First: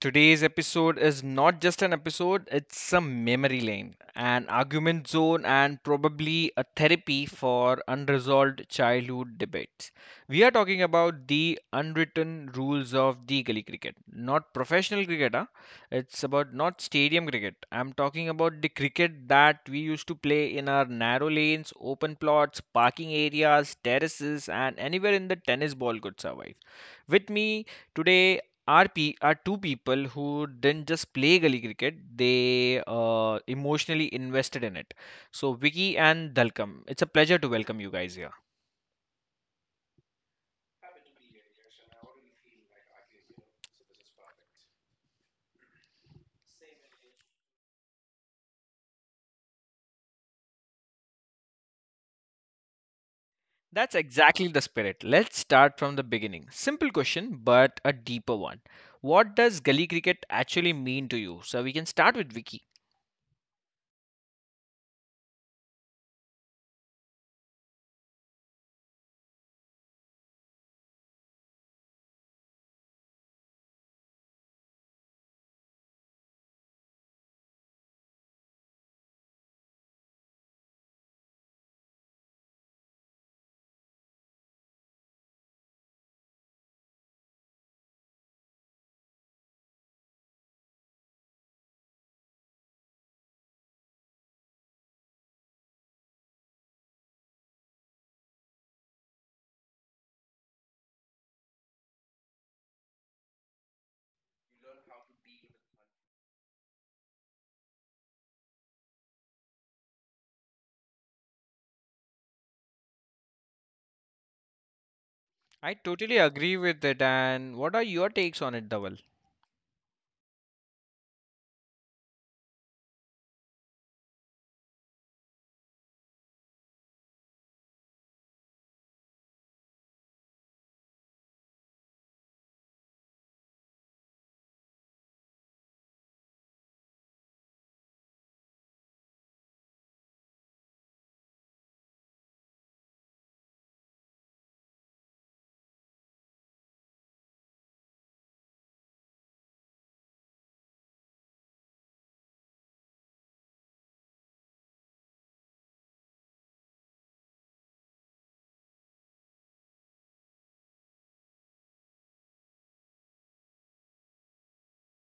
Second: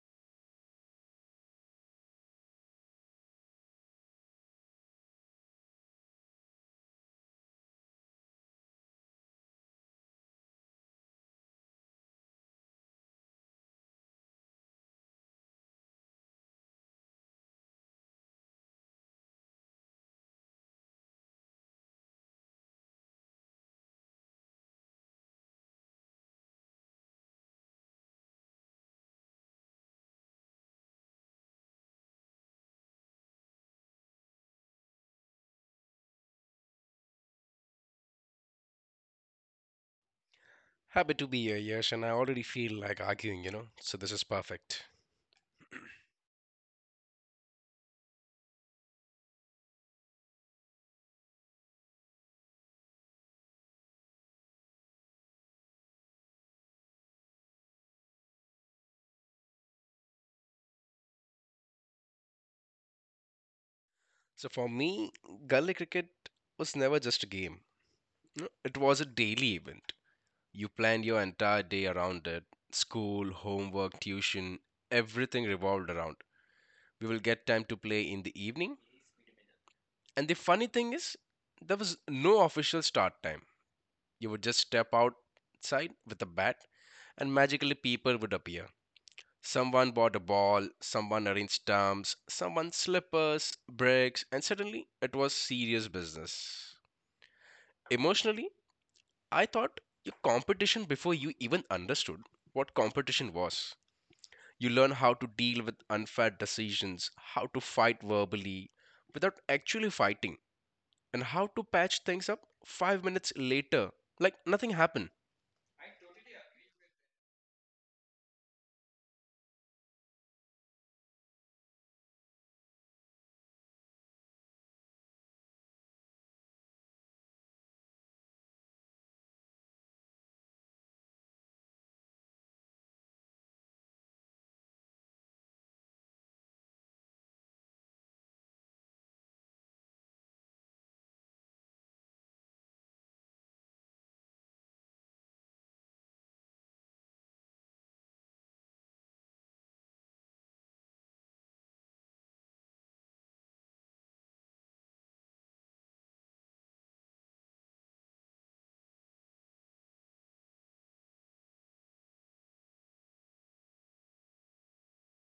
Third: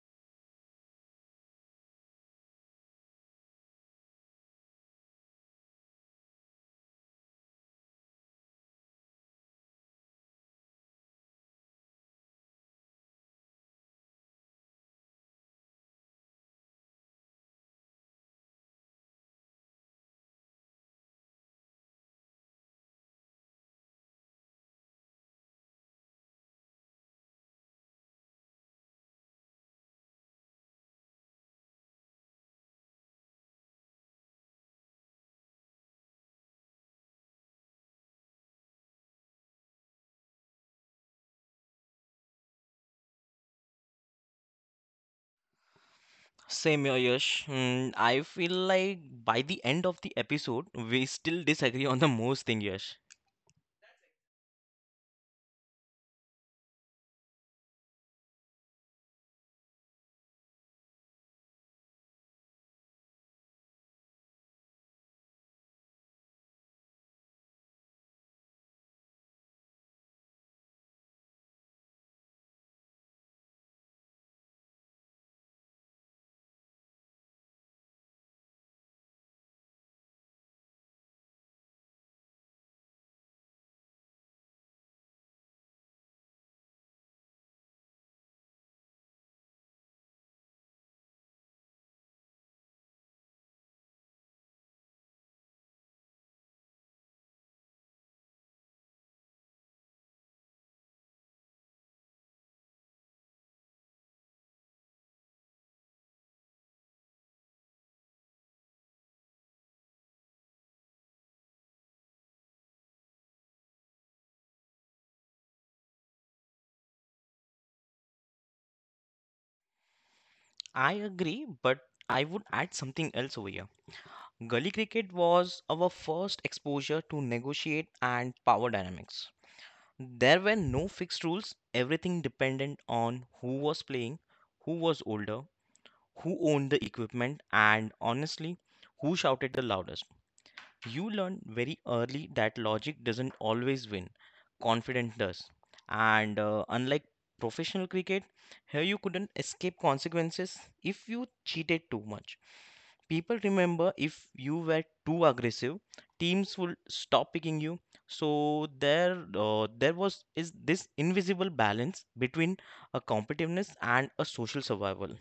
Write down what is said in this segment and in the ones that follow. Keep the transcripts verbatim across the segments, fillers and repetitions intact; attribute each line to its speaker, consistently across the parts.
Speaker 1: Today's episode is not just an episode, it's a memory lane, an argument zone, and probably a therapy for unresolved childhood debates. We are talking about the unwritten rules of the gully cricket, not professional cricket, huh? It's about not stadium cricket. I'm talking about the cricket that we used to play in our narrow lanes, open plots, parking areas, terraces, and anywhere in the tennis ball could survive. With me today are, pe- are two people who didn't just play gully cricket, they uh, emotionally invested in it. So, Vicky and Dalkam, it's a pleasure to welcome you guys here.
Speaker 2: Happy to be here, Yash, and I already feel like arguing, you know, so this is perfect.
Speaker 3: Same here, Yash. Mm, I feel like by the end of the episode, we still disagree on the most thing, Yash.
Speaker 1: That's exactly the spirit. Let's start from the beginning. Simple question, but a deeper one. What does gully cricket actually mean to you? So, we can start with Vicky.
Speaker 2: So for me, gully cricket was never just a game. You It was a daily event. You planned your entire day around it. School, homework, tuition, everything revolved around. We will get time to play in the evening. And the funny thing is, there was no official start time. You would just step outside with a bat and magically people would appear. Someone bought a ball, someone arranged stumps, someone slippers, bricks, and suddenly it was serious business. Emotionally, I thought your competition before you even understood what competition was. You learn how to deal with unfair decisions, how to fight verbally without actually fighting, and how to patch things up five minutes later like nothing happened.
Speaker 1: I totally agree with it. And what are your takes on it, Dhaval?
Speaker 3: I agree, but I would add something else over here. Gully cricket was our first exposure to negotiate and power dynamics. There were no fixed rules. Everything depended on who was playing, who was older, who owned the equipment, and honestly, who shouted the loudest. You learn very early that logic doesn't always win, confidence does. And uh, unlike professional cricket, here you couldn't escape consequences if you cheated too much. People remember if you were too aggressive, teams will stop picking you. So there, uh, there was is this invisible balance between a competitiveness and a social survival.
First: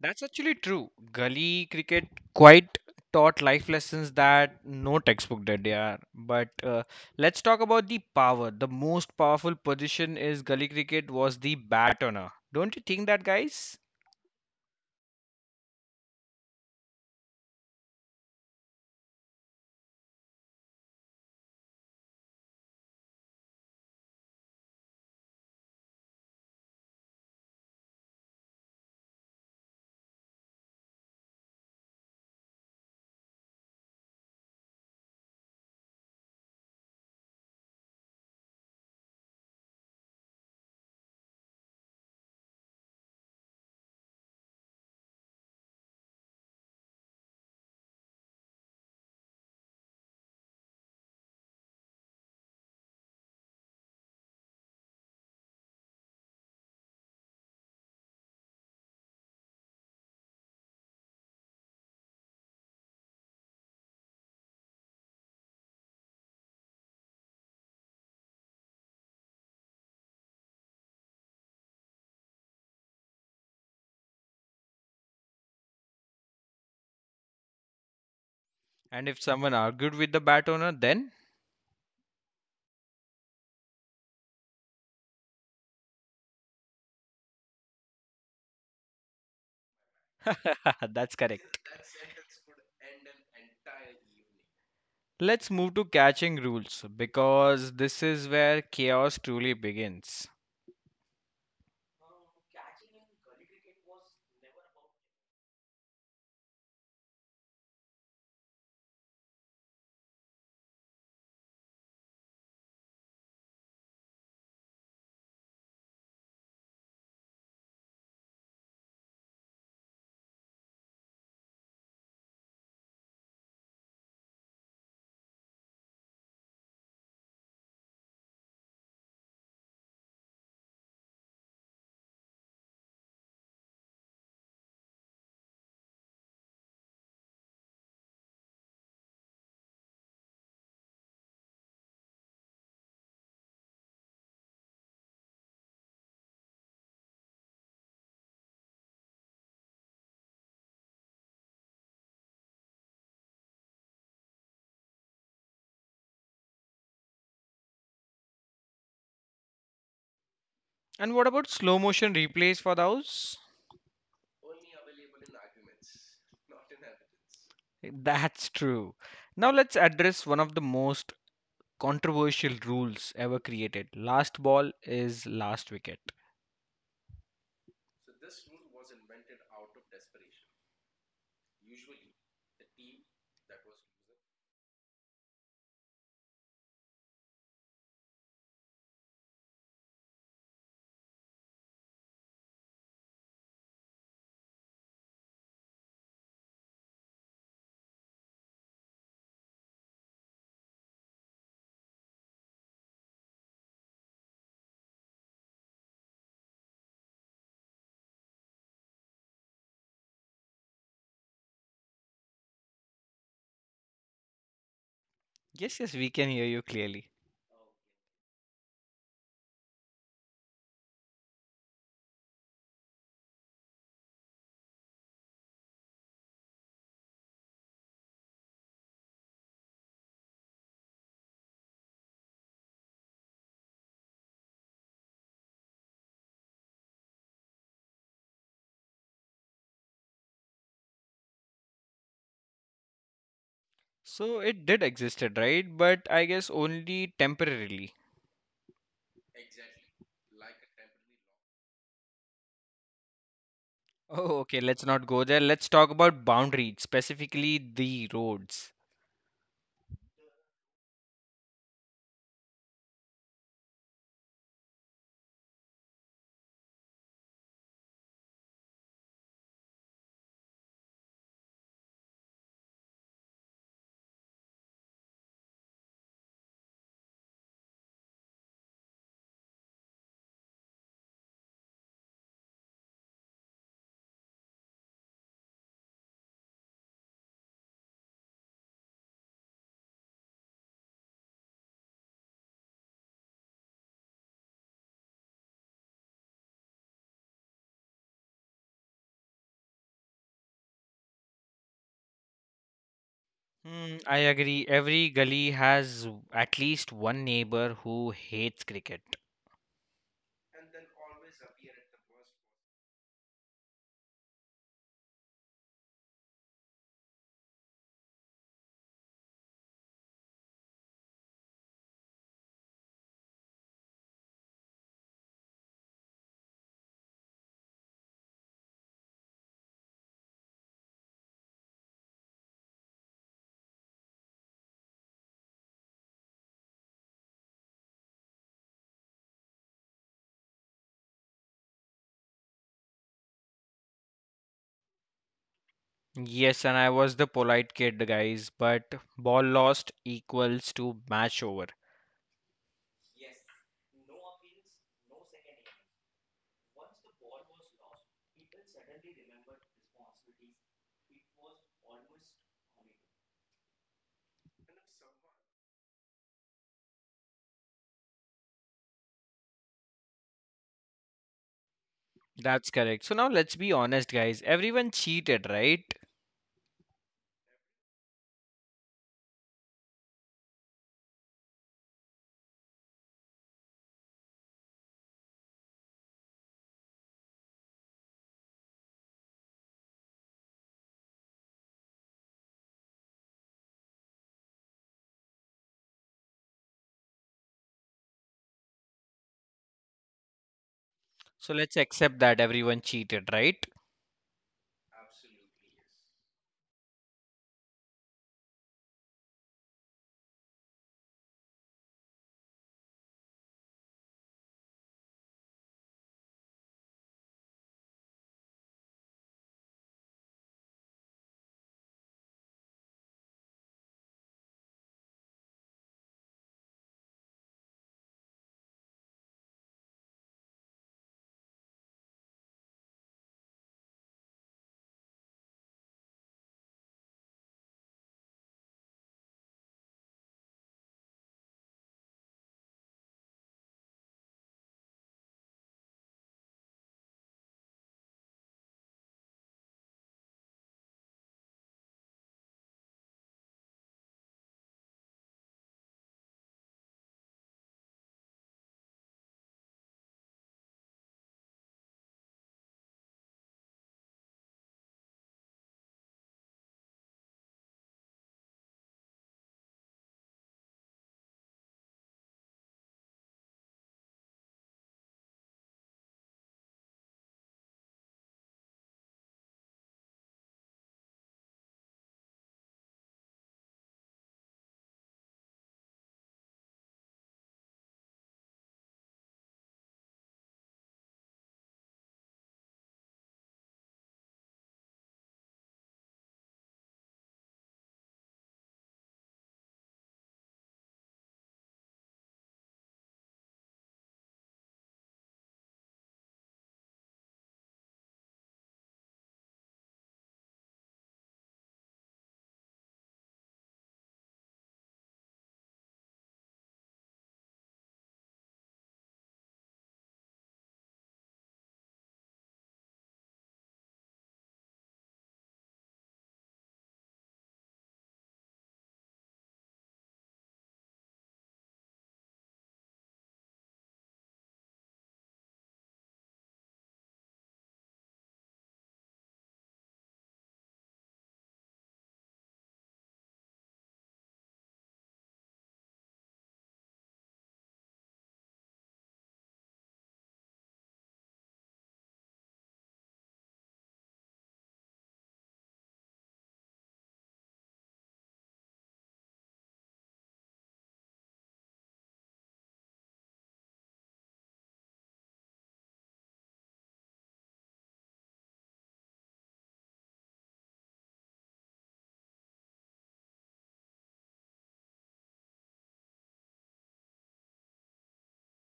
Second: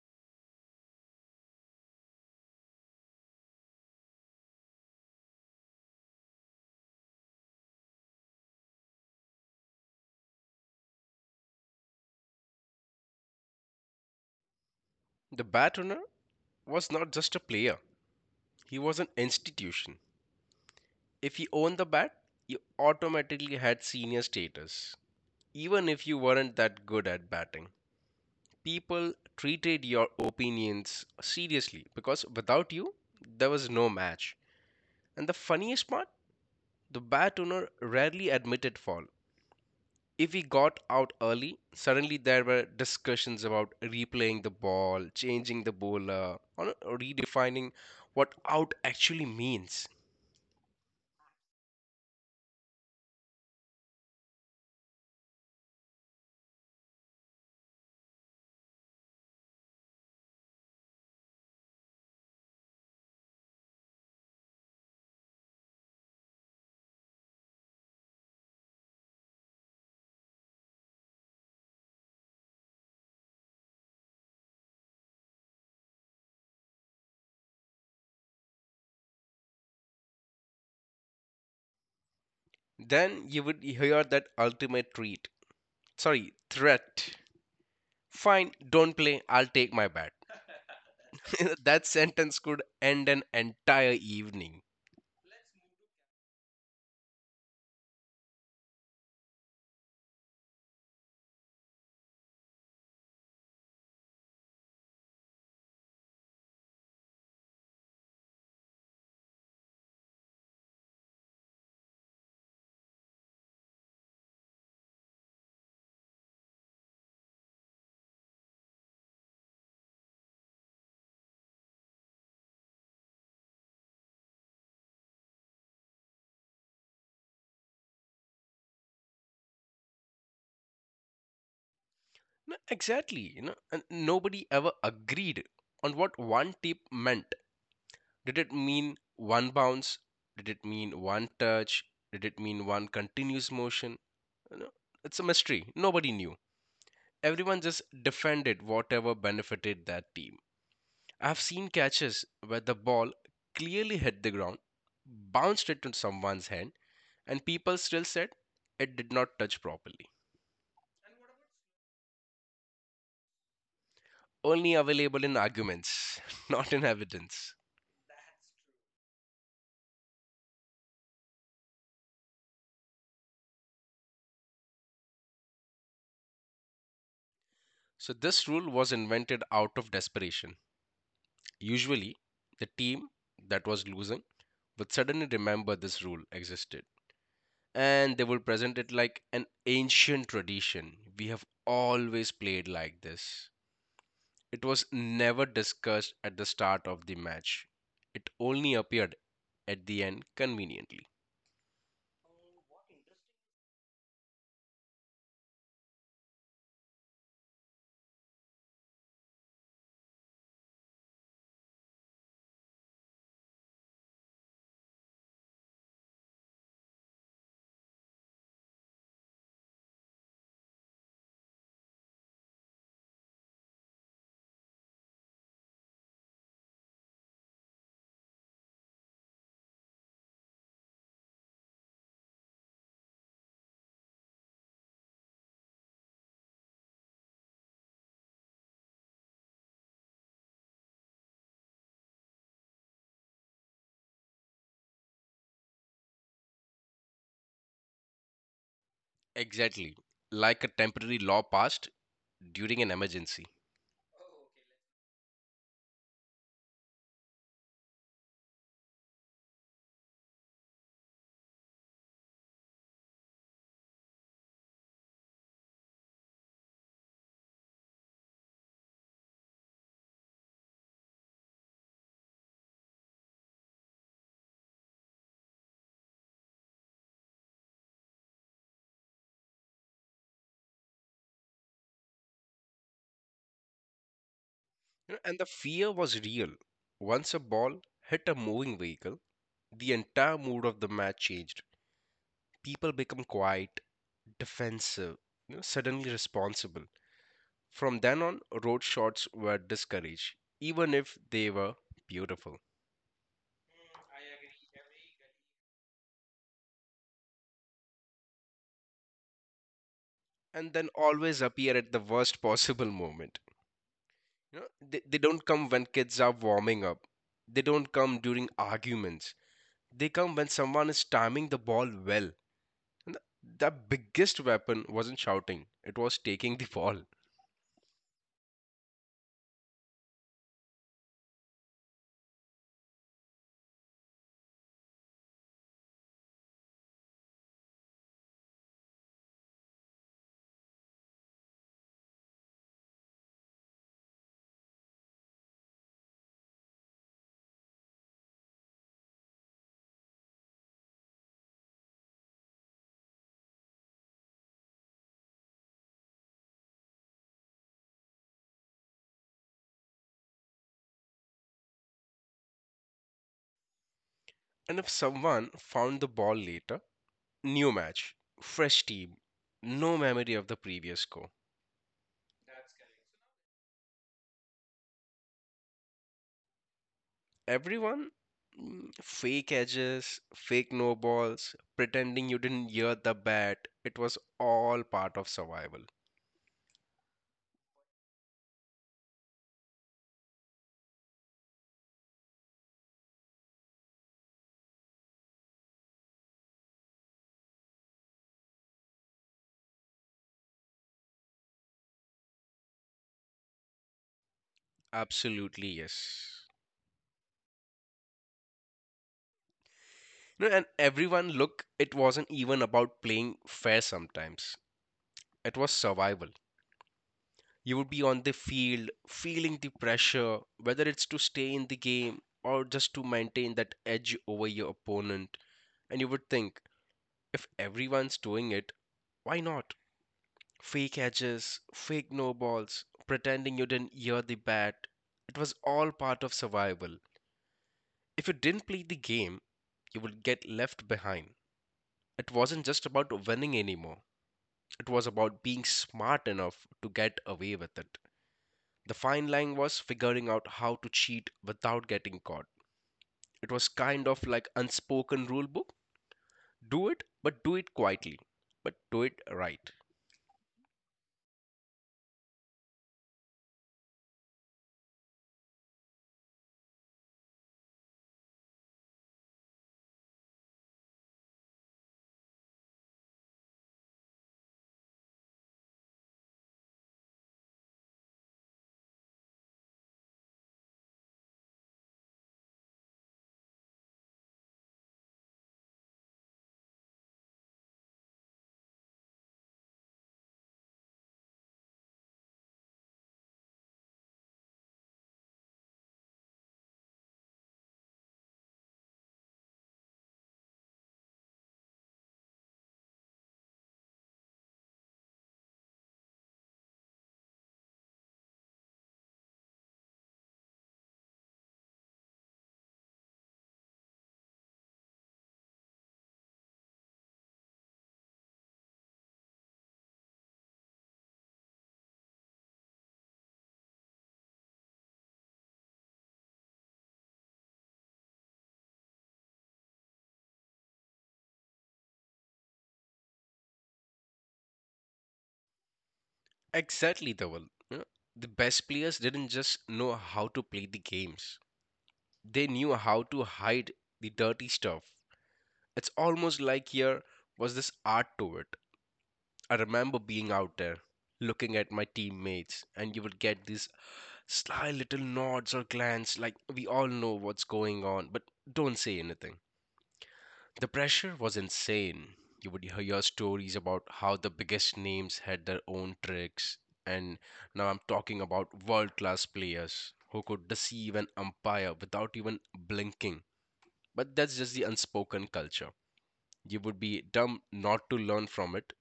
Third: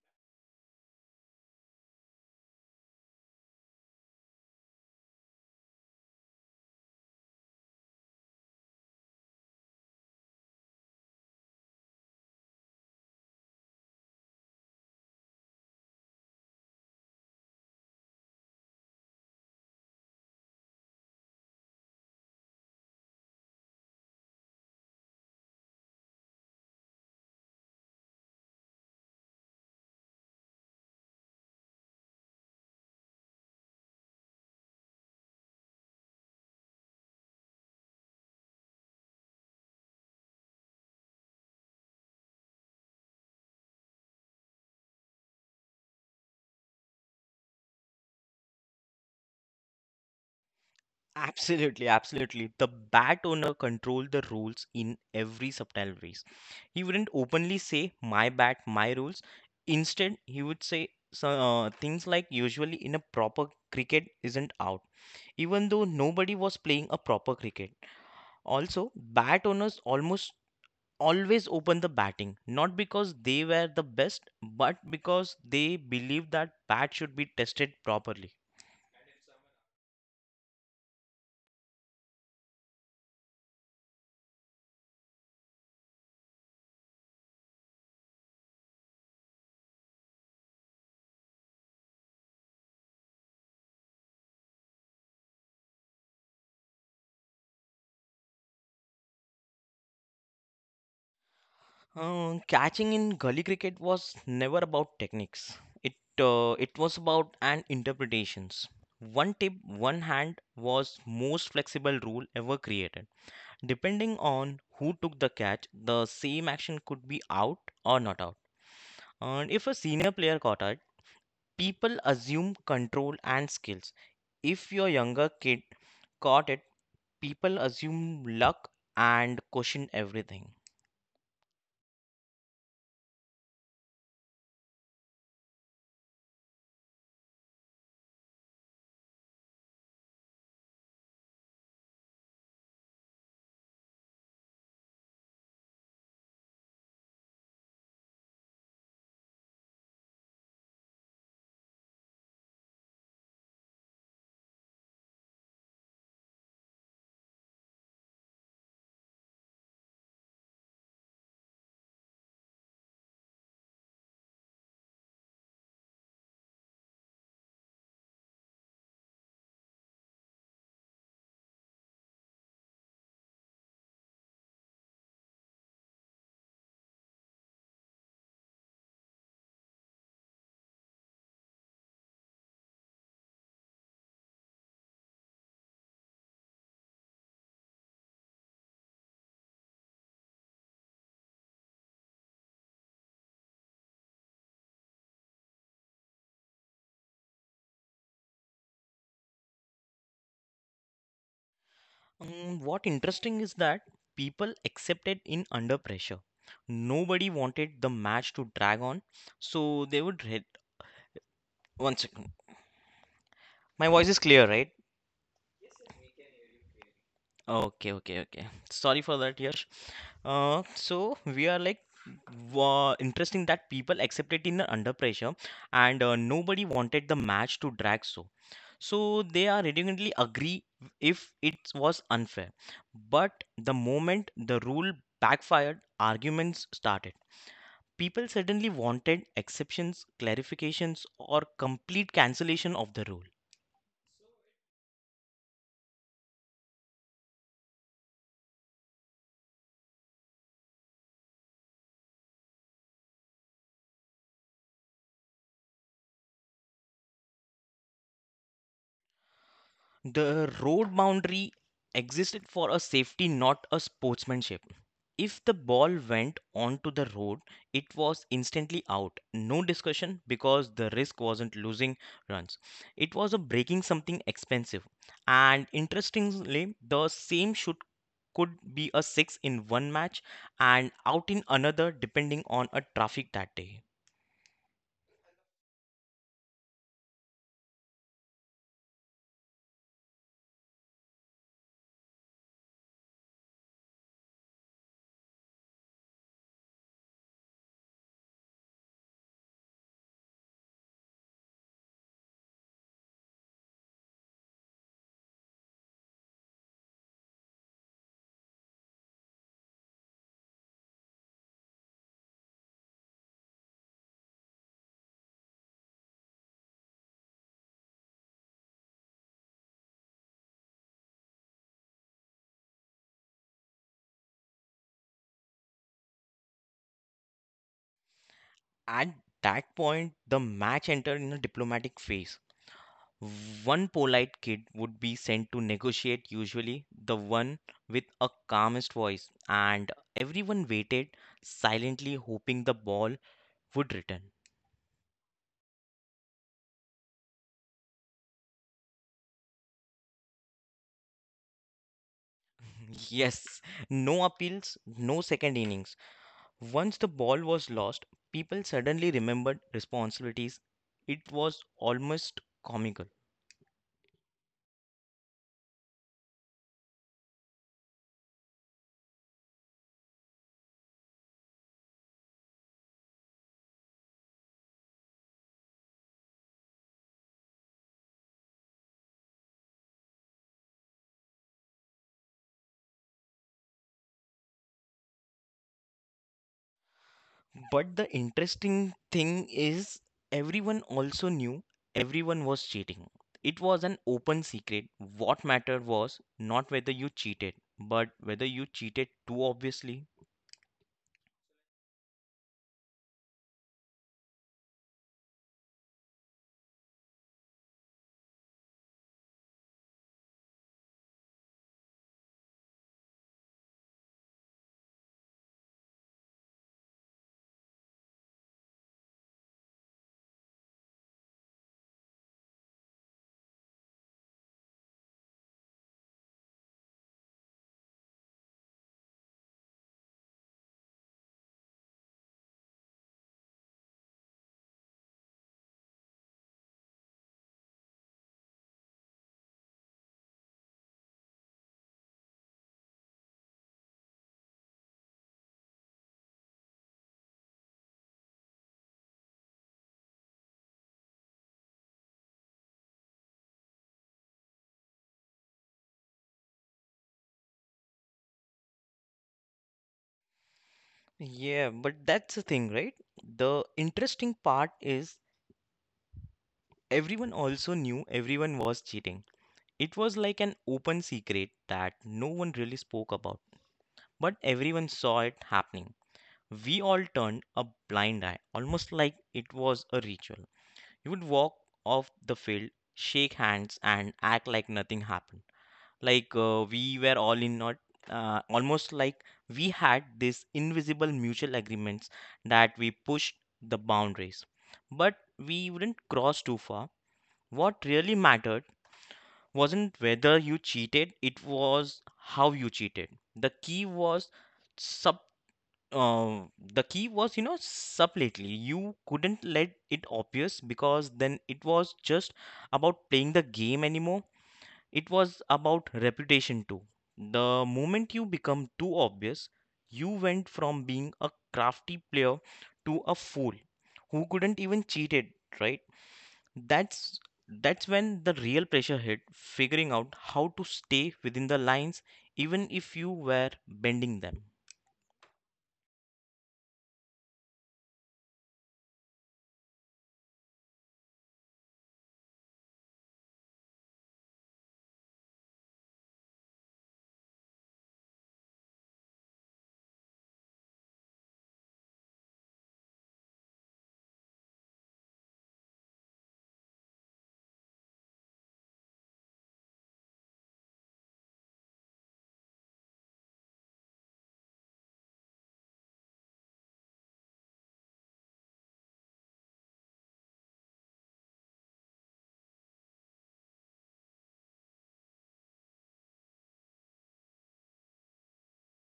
Speaker 1: That's actually true. Gully cricket quite taught life lessons that no textbook did, yeah. But uh, let's talk about the power. The most powerful position is gully cricket was the bat owner. Don't you think that, guys?
Speaker 2: The batrunner was not just a player, he was an institution. If you owned the bat, you automatically had senior status, even if you weren't that good at batting. People treated your opinions seriously because without you, there was no match. And the funniest part, the bat owner rarely admitted fault. If he got out early, suddenly there were discussions about replaying the ball, changing the bowler, or redefining what out actually means.
Speaker 3: Absolutely, absolutely. The bat owner controlled the rules in every subtle ways. He wouldn't openly say my bat, my rules. Instead, he would say so, uh, things like usually in a proper cricket isn't out, even though nobody was playing a proper cricket. Also, bat owners almost always open the batting, not because they were the best, but because they believed that bat should be tested properly.
Speaker 1: And if someone argued with the bat owner, then
Speaker 2: Then you would hear that ultimate treat sorry, threat. Fine, don't play, I'll take my bat.
Speaker 1: that's correct.
Speaker 2: That sentence could end an entire evening.
Speaker 1: Let's move to catching rules because this is where chaos truly begins.
Speaker 3: Uh, catching in gully cricket was never about techniques. It uh, it was about and interpretations. One tip, one hand was most flexible rule ever created. Depending on who took the catch, the same action could be out or not out. And if a senior player caught it, people assume control and skills. If your younger kid caught it, people assume luck and question everything.
Speaker 2: No, exactly, you know, and nobody ever agreed on what one tip meant. Did it mean one bounce? Did it mean one touch? Did it mean one continuous motion? You know, it's a mystery. Nobody knew. Everyone just defended whatever benefited that team. I've seen catches where the ball clearly hit the ground, bounced into someone's hand and people still said it did not touch properly.
Speaker 1: And what about slow motion replays for those?
Speaker 2: Only available in arguments, not in evidence.
Speaker 1: That's true. Now let's address one of the most controversial rules ever created. Last ball is last wicket.
Speaker 2: So this rule was invented out of desperation. Usually, the team that was losing would suddenly remember this rule existed and they would present it like an ancient tradition. We have always played like this. It was never discussed at the start of the match, it only appeared at the end conveniently.
Speaker 3: Mm, what interesting is that people accepted in under pressure. Nobody wanted the match to drag on, so they would hit. One second. My voice is clear, right?
Speaker 1: Yes, yes, we can hear you clearly.
Speaker 3: Okay, okay, okay. Sorry for that, Yash. Uh, so we are like wa interesting that people accepted in under pressure, and uh, nobody wanted the match to drag so. So they are reluctantly agree if it was unfair. But the moment the rule backfired, arguments started. People suddenly wanted exceptions, clarifications, or complete cancellation of the rule.
Speaker 1: So it did existed, right? But I guess only temporarily.
Speaker 2: Exactly. Like a temporary law passed during an emergency.
Speaker 1: Oh, okay, let's not go there. Let's talk about boundaries, specifically the roads.
Speaker 3: The road boundary existed for a safety, not a sportsmanship. If the ball went onto the road, it was instantly out. No discussion because the risk wasn't losing runs. It was a breaking something expensive. And interestingly, the same shoot could be a six in one match and out in another depending on a traffic that day.
Speaker 2: You know, And the fear was real. Once a ball hit a moving vehicle, the entire mood of the match changed. People become quiet, defensive, you know, suddenly responsible. From then on, road shots were discouraged, even if they were beautiful.
Speaker 1: Hmm, I agree. Every gully has at least one neighbor who hates cricket.
Speaker 2: And then always appear at the worst possible moment. You know, they, they don't come when kids are warming up. They don't come during arguments. They come when someone is timing the ball well. And the the biggest weapon wasn't shouting, it was taking the ball.
Speaker 3: At that point, the match entered in a diplomatic phase. One polite kid would be sent to negotiate, usually the one with a calmest voice, and everyone waited silently, hoping the ball would return.
Speaker 1: Yes, and I was the polite kid, guys, but ball lost equals to match over.
Speaker 3: Yes, no appeals, no second innings. Once the ball was lost, people suddenly remembered responsibilities. It was almost comical.
Speaker 2: And if someone found the ball later, new match, fresh team, no memory of the previous score.
Speaker 1: That's correct. So now let's be honest, guys. Everyone cheated, right?
Speaker 2: Everyone, mm, fake edges, fake no balls, pretending you didn't hear the bat. It was all part of survival.
Speaker 3: But the interesting thing is, everyone also knew everyone was cheating. It was an open secret. What mattered was not whether you cheated, but whether you cheated too obviously.
Speaker 1: So let's accept that everyone cheated, right? Absolutely.
Speaker 2: Absolutely, yes. No, and everyone, look, it wasn't even about playing fair sometimes. It was survival. You would be on the field, feeling the pressure, whether it's to stay in the game or just to maintain that edge over your opponent. And you would think, if everyone's doing it, why not? Fake edges, fake no balls, pretending you didn't hear the bat. It was all part of survival. If you didn't play the game, you would get left behind. It wasn't just about winning anymore, it was about being smart enough to get away with it. The fine line was figuring out how to cheat without getting caught. It was kind of like unspoken rule book. Do it, but do it quietly. But do it right.
Speaker 3: Yeah, but that's the thing, right? The interesting part is everyone also knew everyone was cheating. It was like an open secret that no one really spoke about, but everyone saw it happening. We all turned a blind eye, almost like it was a ritual. You would walk off the field, shake hands, and act like nothing happened. Like uh, we were all in not, uh, almost like we had this invisible mutual agreements that we pushed the boundaries. But we wouldn't cross too far. What really mattered wasn't whether you cheated, it was how you cheated. The key was sub uh, the key was you know subtly. You couldn't let it obvious because then it was just about playing the game anymore. It was about reputation too. The moment you become too obvious, you went from being a crafty player to a fool who couldn't even cheat it, right? That's that's when the real pressure hit, figuring out how to stay within the lines even if you were bending them.
Speaker 2: Exactly, Dhaval. You know, the best players didn't just know how to play the games. They knew how to hide the dirty stuff. It's almost like here was this art to it. I remember being out there looking at my teammates and you would get these sly little nods or glance, like we all know what's going on, but don't say anything. The pressure was insane. You would hear stories about how the biggest names had their own tricks, and now I'm talking about world class players who could deceive an umpire without even blinking. But that's just the unspoken culture. You would be dumb not to learn from it.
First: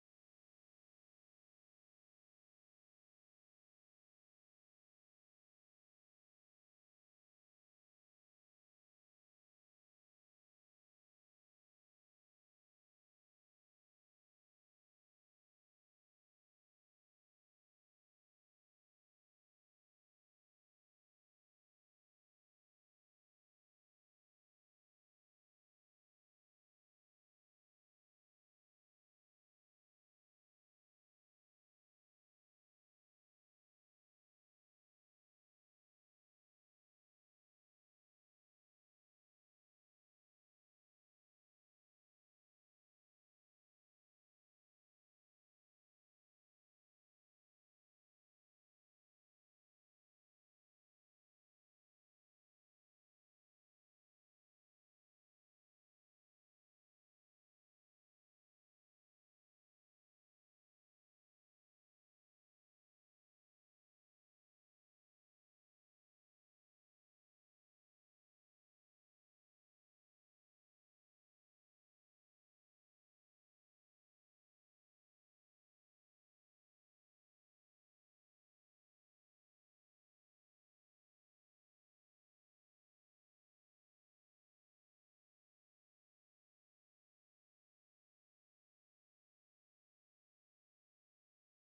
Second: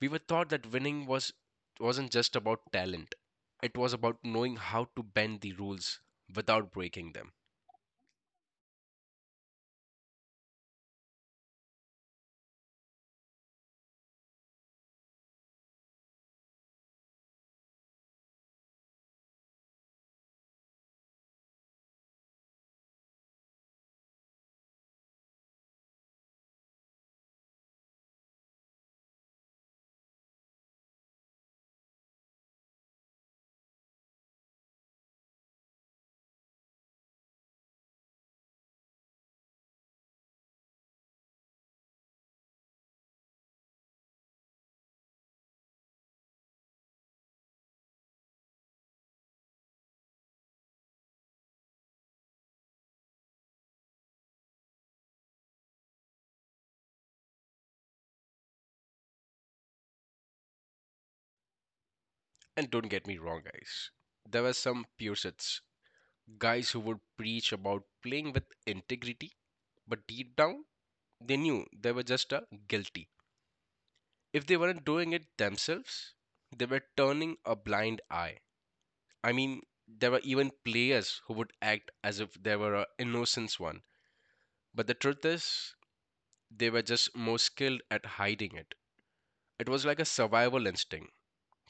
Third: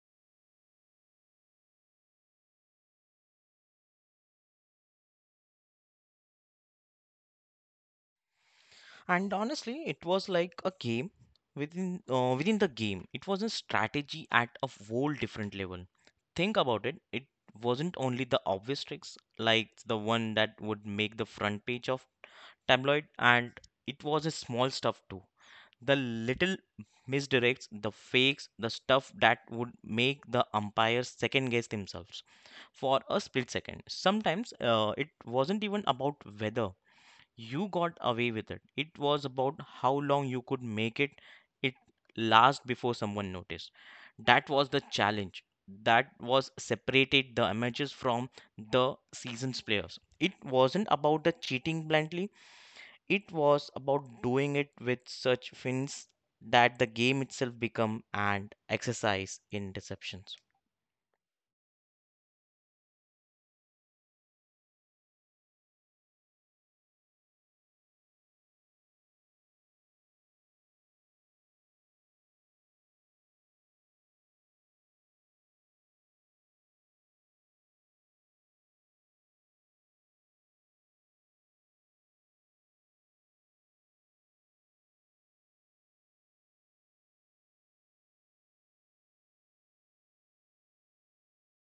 Speaker 2: We were taught that winning was wasn't just about talent. It was about knowing how to bend the rules without breaking them.
Speaker 3: And honestly, it was like a game within uh, within the game. It was a strategy at a whole different level. Think about it. It wasn't only the obvious tricks like the one that would make the front page of tabloid, and it was a small stuff too, the little misdirects, the fakes, the stuff that would make the umpires second guess themselves for a split second. Sometimes uh, it wasn't even about weather you got away with it. It was about how long you could make it it last before someone noticed. That was the challenge. That was separated the amateurs from the seasoned players. It wasn't about the cheating blindly. It was about doing it with such fins that the game itself become an exercise in deceptions.
Speaker 2: And don't get me wrong, guys. There were some purists, guys who would preach about playing with integrity, but deep down, they knew they were just a guilty. If they weren't doing it themselves, they were turning a blind eye. I mean, there were even players who would act as if they were an innocent one. But the truth is, they were just more skilled at hiding it. It was like a survival instinct.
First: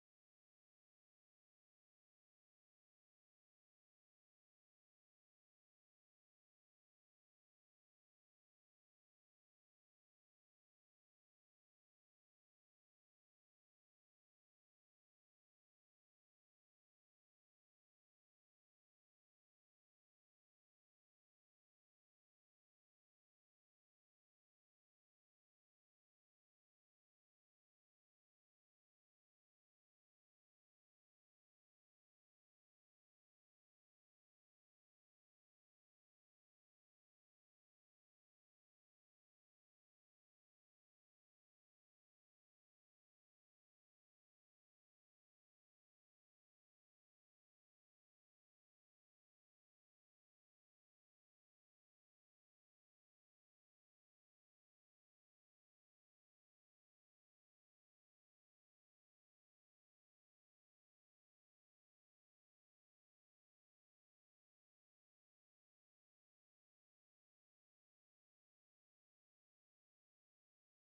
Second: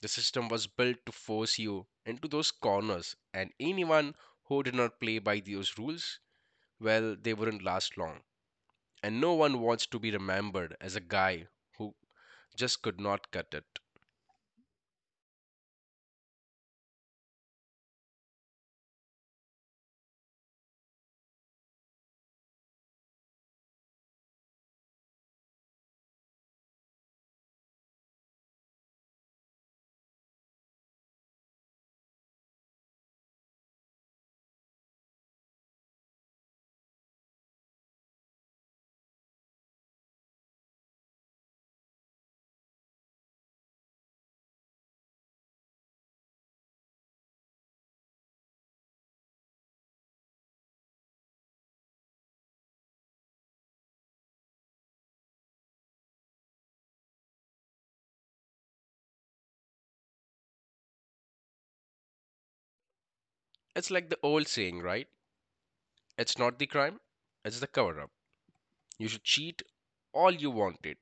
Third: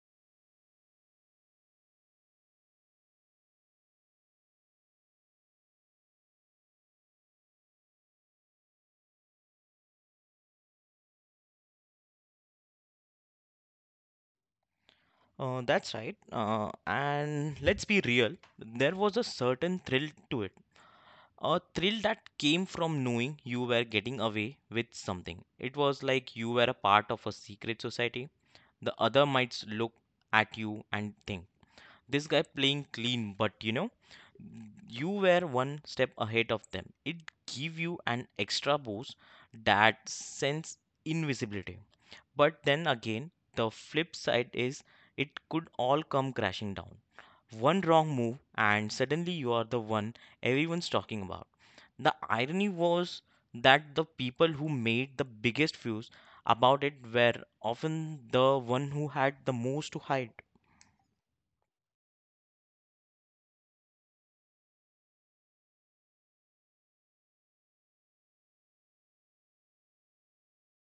Speaker 2: The system was built to force you into those corners, and anyone who did not play by those rules, well, they wouldn't last long. And no one wants to be remembered as a guy who just could not cut it.
Speaker 3: Uh, that's right. Uh, and let's be real, there was a certain thrill to it, a thrill that came from knowing you were getting away with something. It was like you were a part of a secret society. The other might look at you and think, this guy playing clean, but you know, you were one step ahead of them. It gave you an extra boost, that sense invisibility. But then again, the flip side is it could all come crashing down. One wrong move, and suddenly you are the one everyone's talking about. The irony was that the people who made the biggest fuss about it were often the one who had the most to hide.
Speaker 2: It's like the old saying, right? It's not the crime, it's the cover up. You should cheat all you wanted,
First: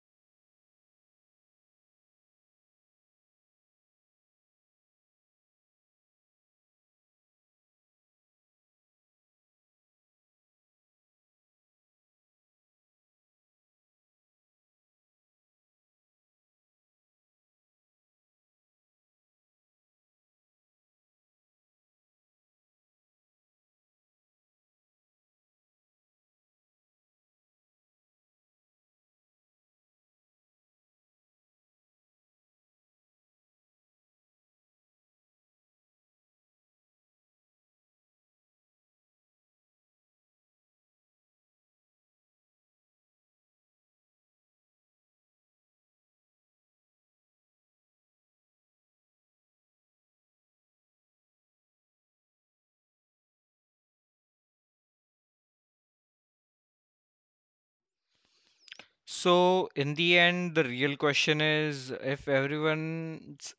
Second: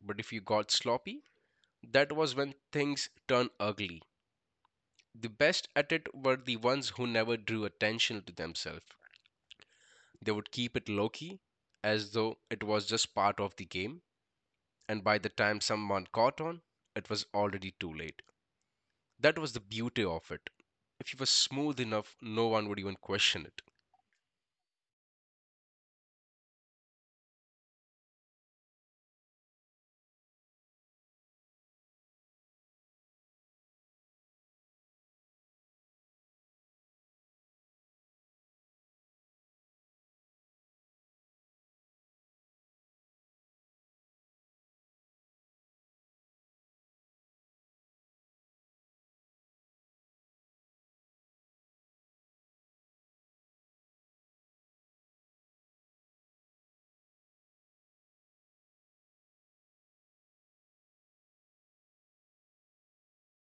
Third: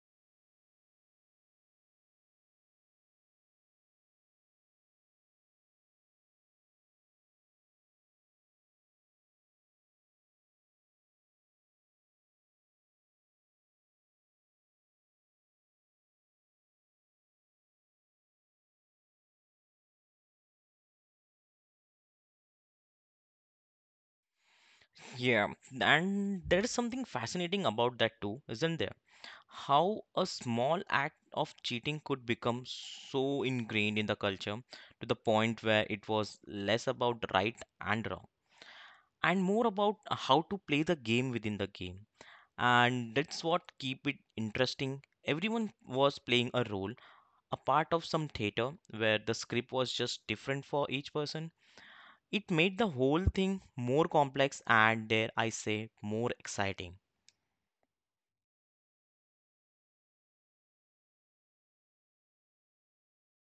Speaker 2: but if you got sloppy, that was when things turned ugly. The best at it were the ones who never drew attention to themselves. They would keep it low key, as though it was just part of the game, and by the time someone caught on, it was already too late. That was the beauty of it. If you were smooth enough, no one would even question it.
Speaker 3: Yeah, and there is something fascinating about that too, isn't there? How a small act of cheating could become so ingrained in the culture, to the point where it was less about right and wrong and more about how to play the game within the game. And that's what keep it interesting. Everyone was playing a role, a part of some theater where the script was just different for each person. It made the whole thing more complex and dare I say more exciting.
Speaker 1: So in the end, the real question is if everyone's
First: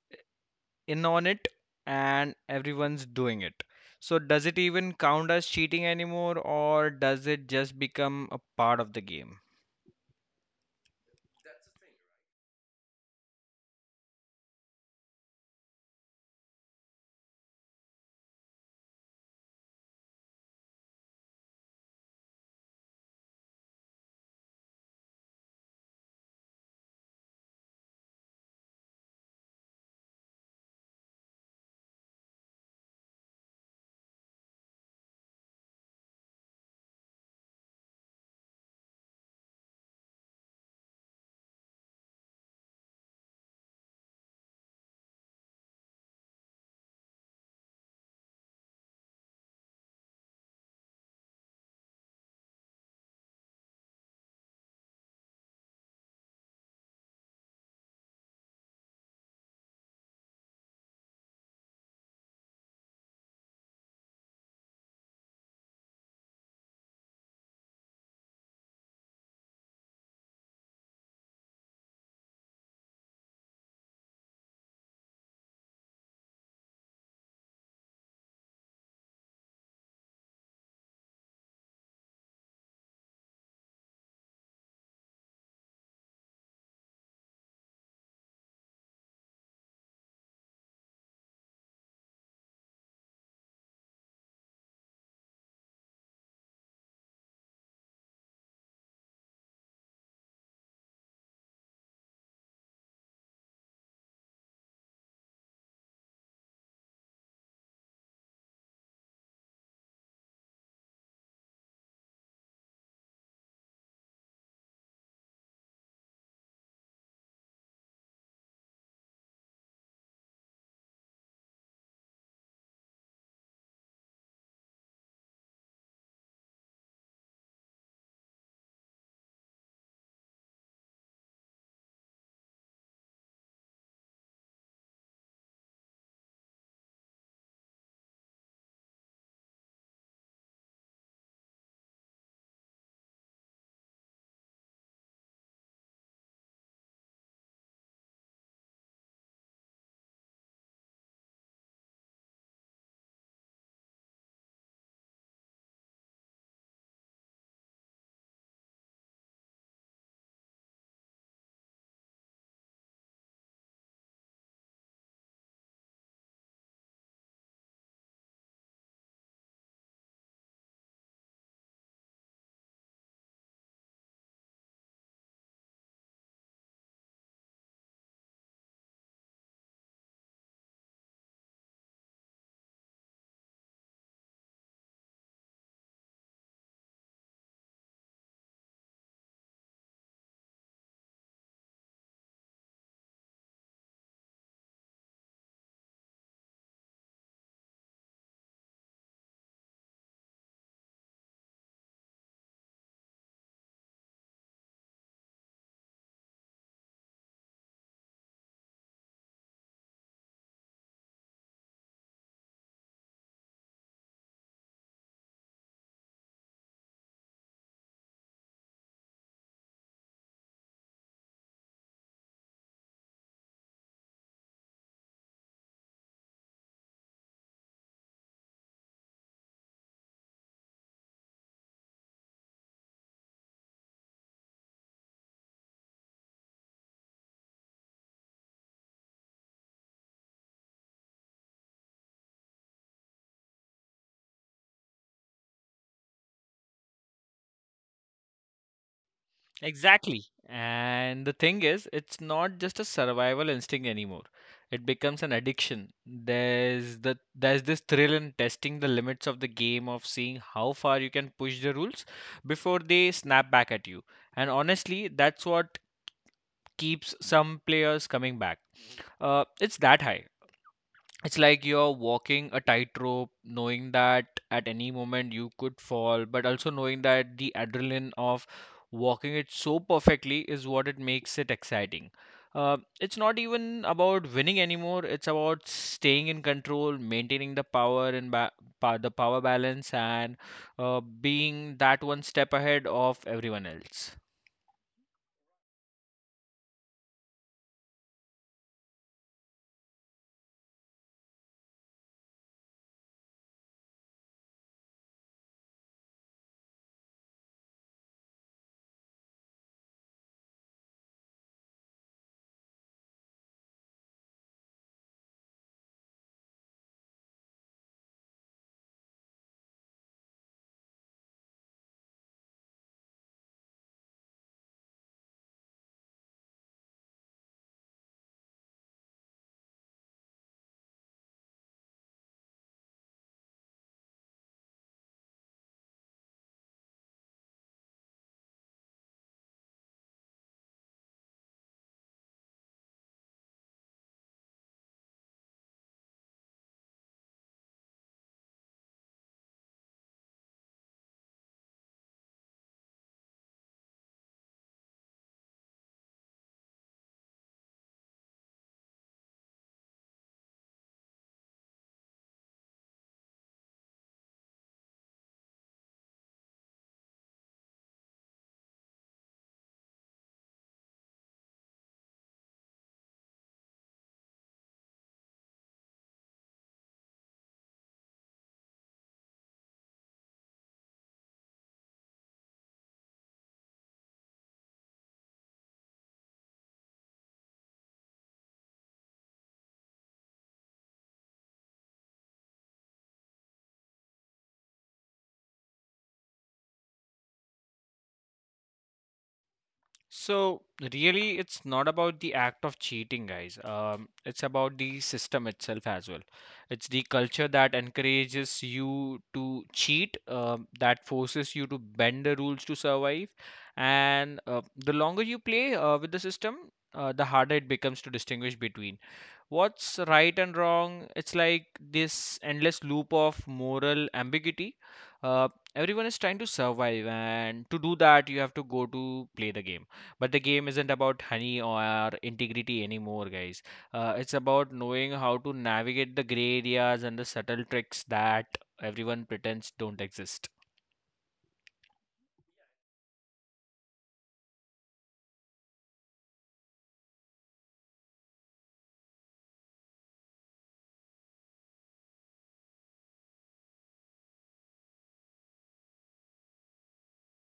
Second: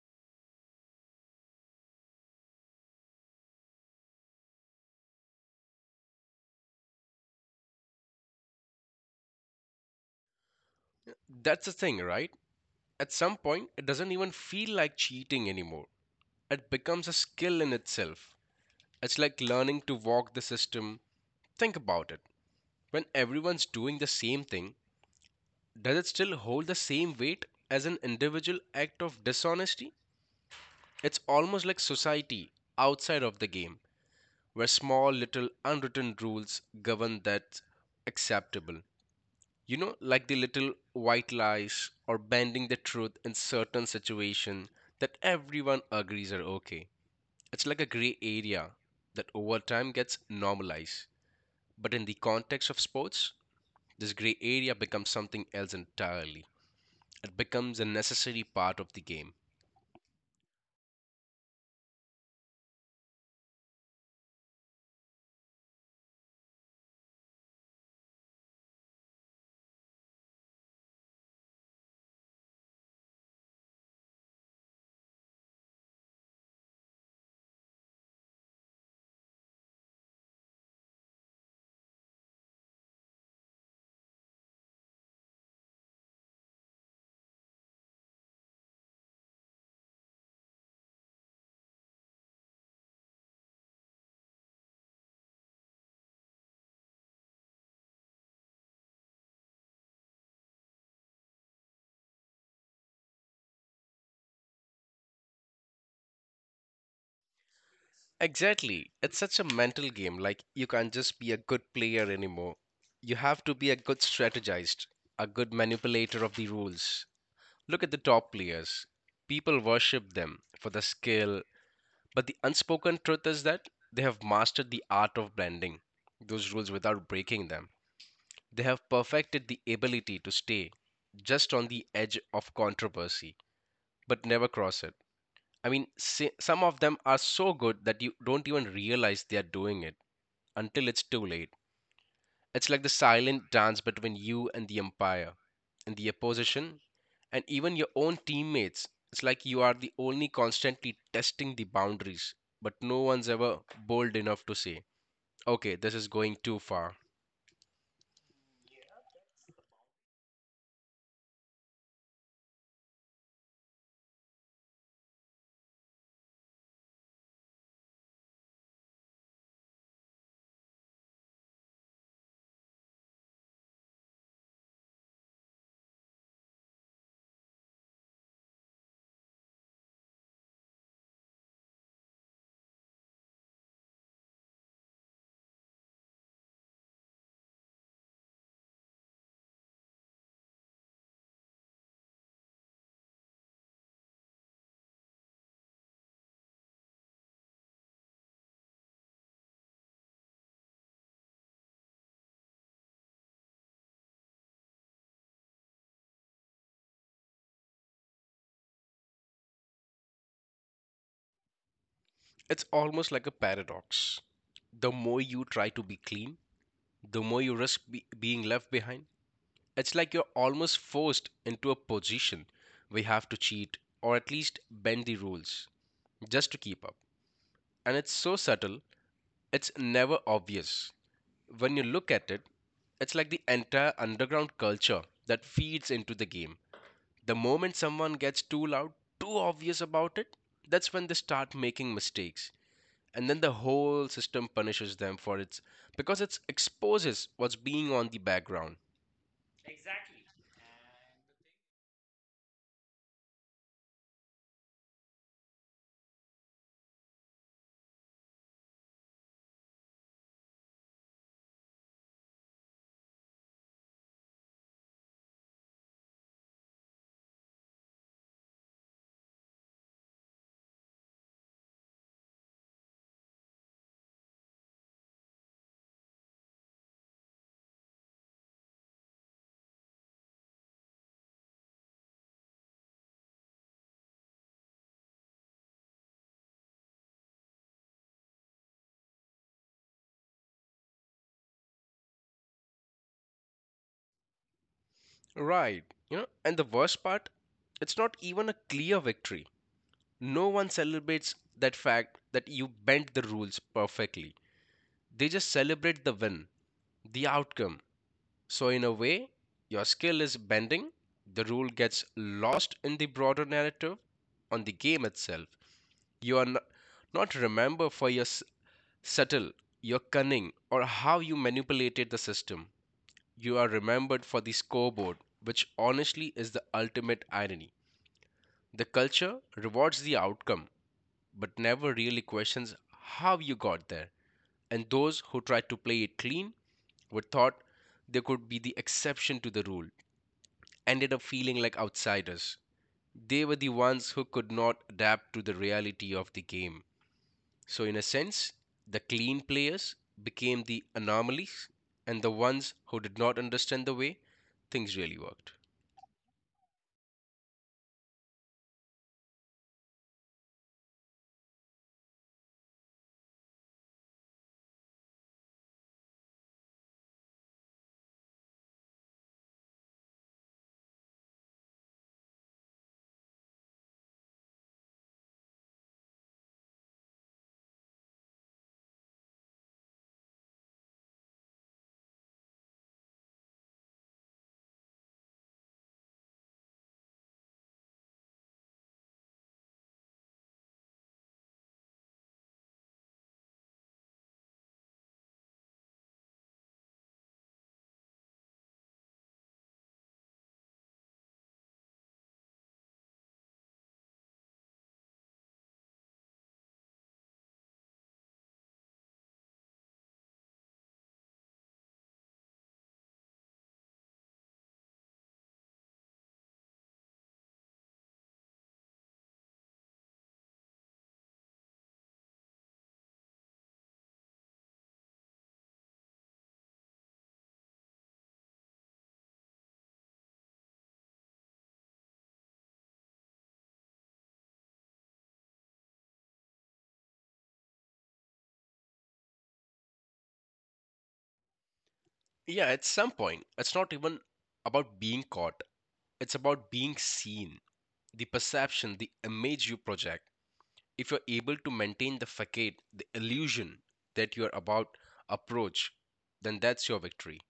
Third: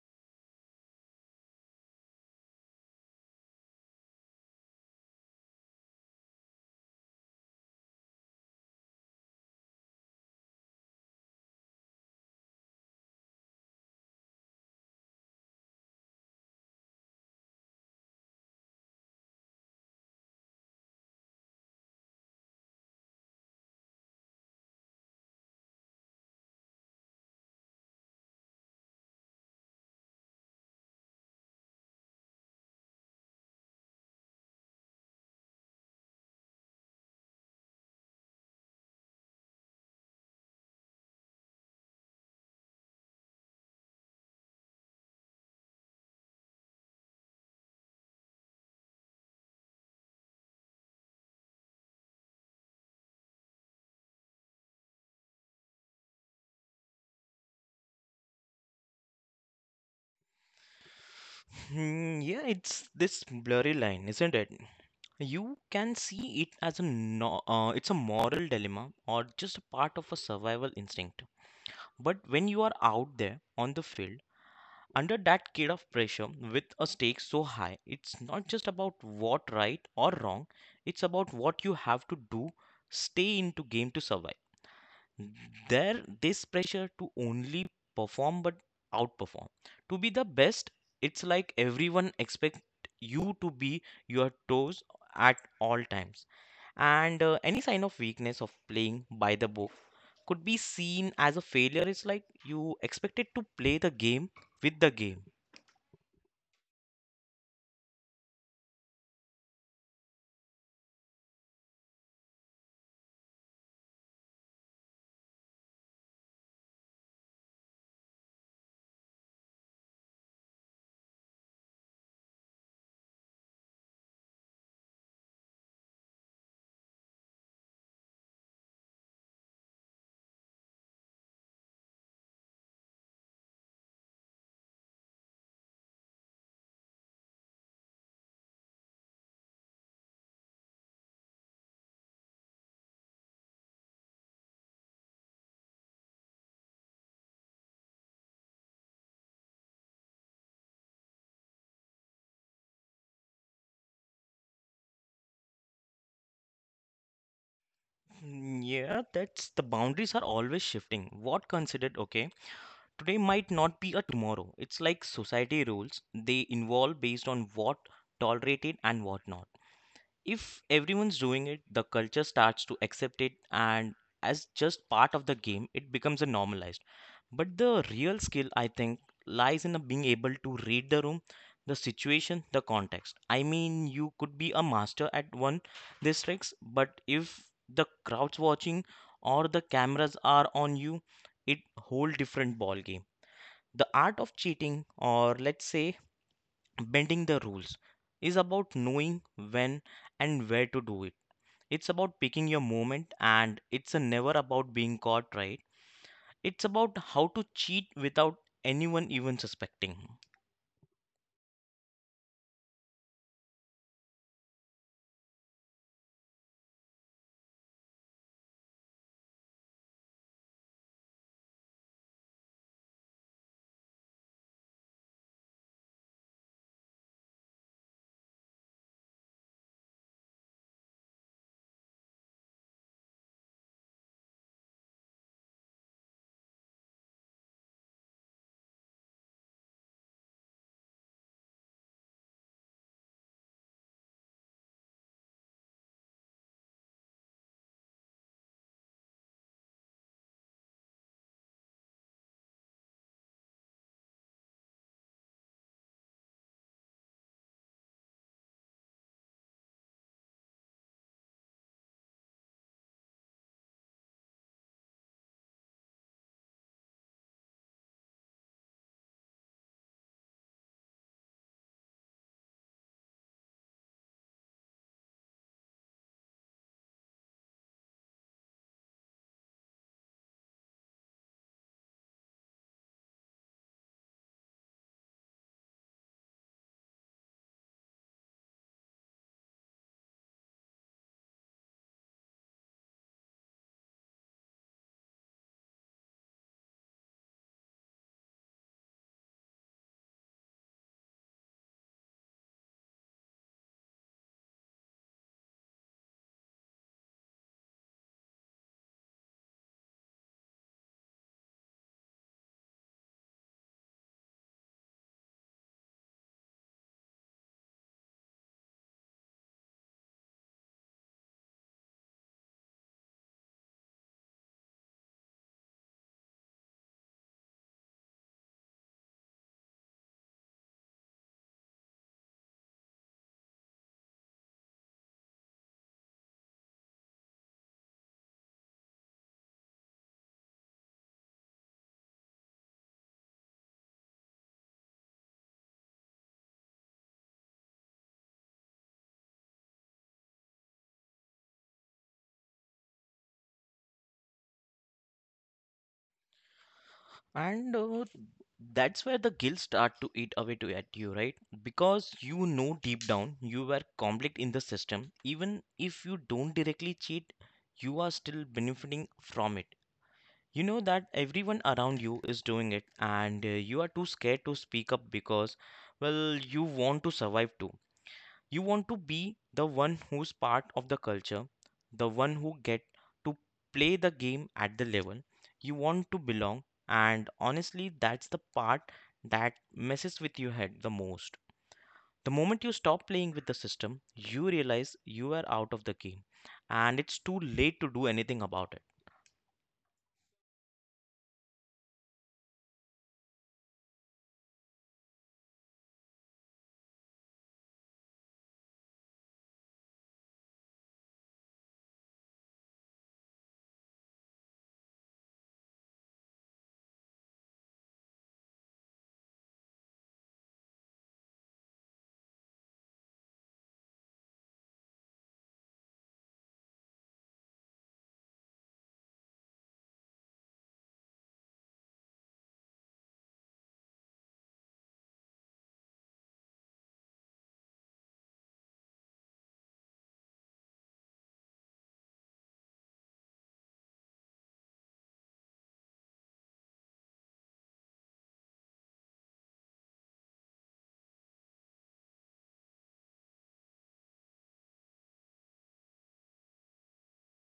Speaker 1: in on it and everyone's doing it. So does it even count as cheating anymore, or does it just become a part of the game?
Speaker 2: That's the thing, right? At some point, it doesn't even feel like cheating anymore. It becomes a skill in itself. It's like learning to walk the system. Think about it. When everyone's doing the same thing, does it still hold the same weight as an individual act of dishonesty? It's almost like society outside of the game, where small little unwritten rules govern that's acceptable. You know, like the little white lies or bending the truth in certain situations that everyone agrees are okay. It's like a gray area that over time gets normalized. But in the context of sports, this gray area becomes something else entirely. It becomes a necessary part of the game.
Speaker 3: Hmm, yeah, it's this blurry line, isn't it? You can see it as a no, uh, it's a moral dilemma or just a part of a survival instinct. But when you are out there on the field under that kind of pressure with a stake so high, it's not just about what right or wrong. It's about what you have to do, stay into game to survive. There this pressure to only perform but outperform, to be the best. It's like everyone expect you to be your toes at all times, and uh, any sign of weakness of playing by the book could be seen as a failure. It's like you expected to play the game with the game.
Speaker 2: Exactly. It's such a mental game. Like, you can't just be a good player anymore. You have to be a good strategist, a good manipulator of the rules. Look at the top players. People worship them for the skill, but the unspoken truth is that they have mastered the art of blending those rules without breaking them. They have perfected the ability to stay just on the edge of controversy but never cross it. I mean, si- some of them are so good that you don't even realize they are doing it until it's too late. It's like the silent dance between you and the empire, and the opposition, and even your own teammates. It's like you are the only constantly testing the boundaries, but no one's ever bold enough to say, okay, this is going too far.
Speaker 3: Mm, yeah, that's the boundaries are always shifting what considered okay today might not be a tomorrow. It's like society rules, they evolve based on what tolerated and what not. If everyone's doing it, the culture starts to accept it and as just part of the game, it becomes a normalized. But the real skill, I think, lies in being able to read the room, the situation, the context. I mean, you could be a master at one these tricks, but if the crowd's watching or the cameras are on you, it whole different ball game. The art of cheating, or let's say bending the rules, is about knowing when and where to do it. It's about picking your moment, and it's a never about being caught, right? It's about how to cheat without anyone even suspecting.
Speaker 2: It's almost like a paradox. The more you try to be clean, the more you risk be- being left behind. It's like you're almost forced into a position where you have to cheat or at least bend the rules just to keep up. And it's so subtle, it's never obvious. When you look at it, it's like the entire underground culture that feeds into the game. The moment someone gets too loud, too obvious about it, that's when they start making mistakes. And then the whole system punishes them for its because it exposes what's being on the background.
Speaker 1: Exactly. And the thing is, it's not just a survival instinct anymore. It becomes an addiction. There's the there's this thrill in testing the limits of the game, of seeing how far you can push the rules before they snap back at you. And honestly, that's what keeps some players coming back. Uh, it's that high. It's like you're walking a tightrope, knowing that at any moment you could fall, but also knowing that the adrenaline of walking it so perfectly is what it makes it exciting. Uh, it's not even about winning anymore. It's about staying in control, maintaining the power and ba- pa- the power balance, and uh, being that one step ahead of everyone else.
Speaker 2: Right. You know, and the worst part, it's not even a clear victory. No one celebrates that fact that you bent the rules perfectly. They just celebrate the win, the outcome. So, in a way, your skill is bending, the rule gets lost in the broader narrative on the game itself. You are n- not remembered for your s- subtle, your cunning, or how you manipulated the system. You are remembered for the scoreboard, which honestly is the ultimate irony. The culture rewards the outcome, but never really questions how you got there. And those who tried to play it clean were thought they could be the exception to the rule, ended up feeling like outsiders. They were the ones who could not adapt to the reality of the game. So, in a sense, the clean players became the anomalies and the ones who did not understand the way things really worked.
Speaker 3: And uh, that's where the guilt start to eat away to at you, right? Because you know deep down you were conflict in the system. Even if you don't directly cheat, you are still benefiting from it. You know that everyone around you is doing it, and uh, you are too scared to speak up because, well, you want to survive too. You want to be the one who's part of the culture, the one who get to play the game at the level you want to belong, and honestly, that's the part that messes with your head the most. The moment you stop playing with the system, you realize you are out of the game, and it's too late to do anything about it.
Speaker 1: So really, it's not about the act of cheating, guys. Um, it's about the system itself as well. It's the culture that encourages you to cheat, um, that forces you to bend the rules to survive. And uh, the longer you play uh, with the system, uh, the harder it becomes to distinguish between what's right and wrong. It's like this endless loop of moral ambiguity. uh, Everyone is trying to survive, and to do that you have to go to play the game, but the game isn't about honey or integrity anymore, guys. Uh, it's about knowing how to navigate the gray areas and the subtle tricks that everyone pretends don't exist.
Speaker 2: Yeah, at some point, it's not even about being caught, it's about being seen. The perception, the image you project. If you're able to maintain the facade, the illusion that you're about approach, then that's your victory.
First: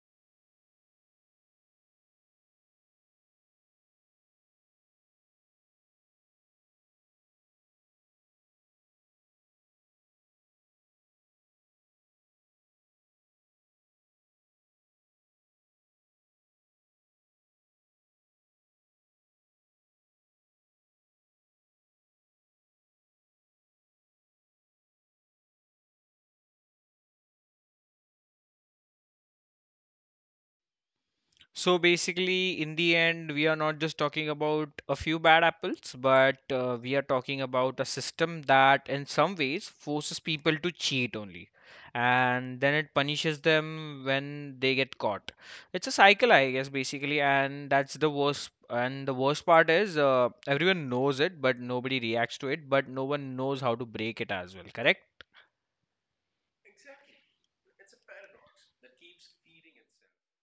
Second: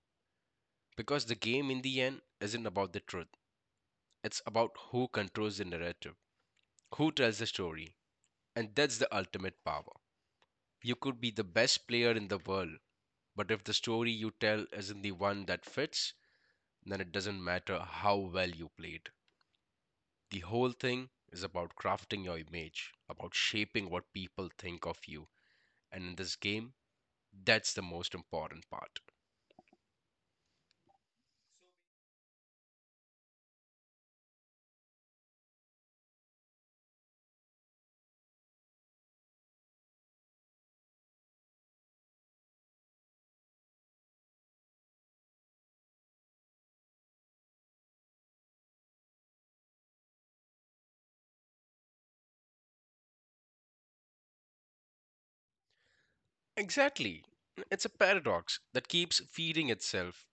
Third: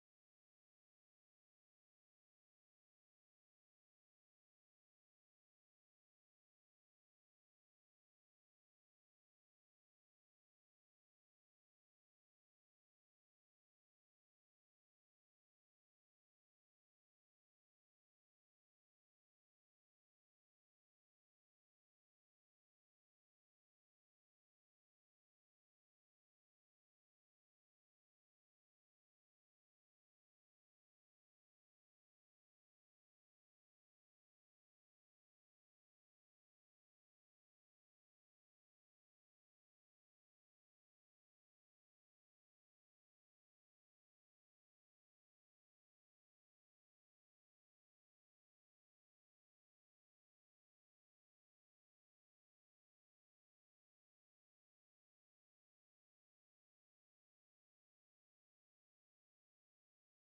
Speaker 2: Because the game in the end isn't about the truth, it's about who controls the narrative, who tells the story, and that's the ultimate power. You could be the best player in the world, but if the story you tell isn't the one that fits, then it doesn't matter how well you played. The whole thing is about crafting your image, about shaping what people think of you. And in this game, that's the most important part.
Speaker 1: So basically, in the end, we are not just talking about a few bad apples, but uh, we are talking about a system that, in some ways, forces people to cheat only. And then it punishes them when they get caught. It's a cycle, I guess, basically, and that's the worst. And the worst part is uh, everyone knows it, but nobody reacts to it, but no one knows how to break it as well, correct?
Speaker 2: Exactly. It's a paradox that keeps feeding itself.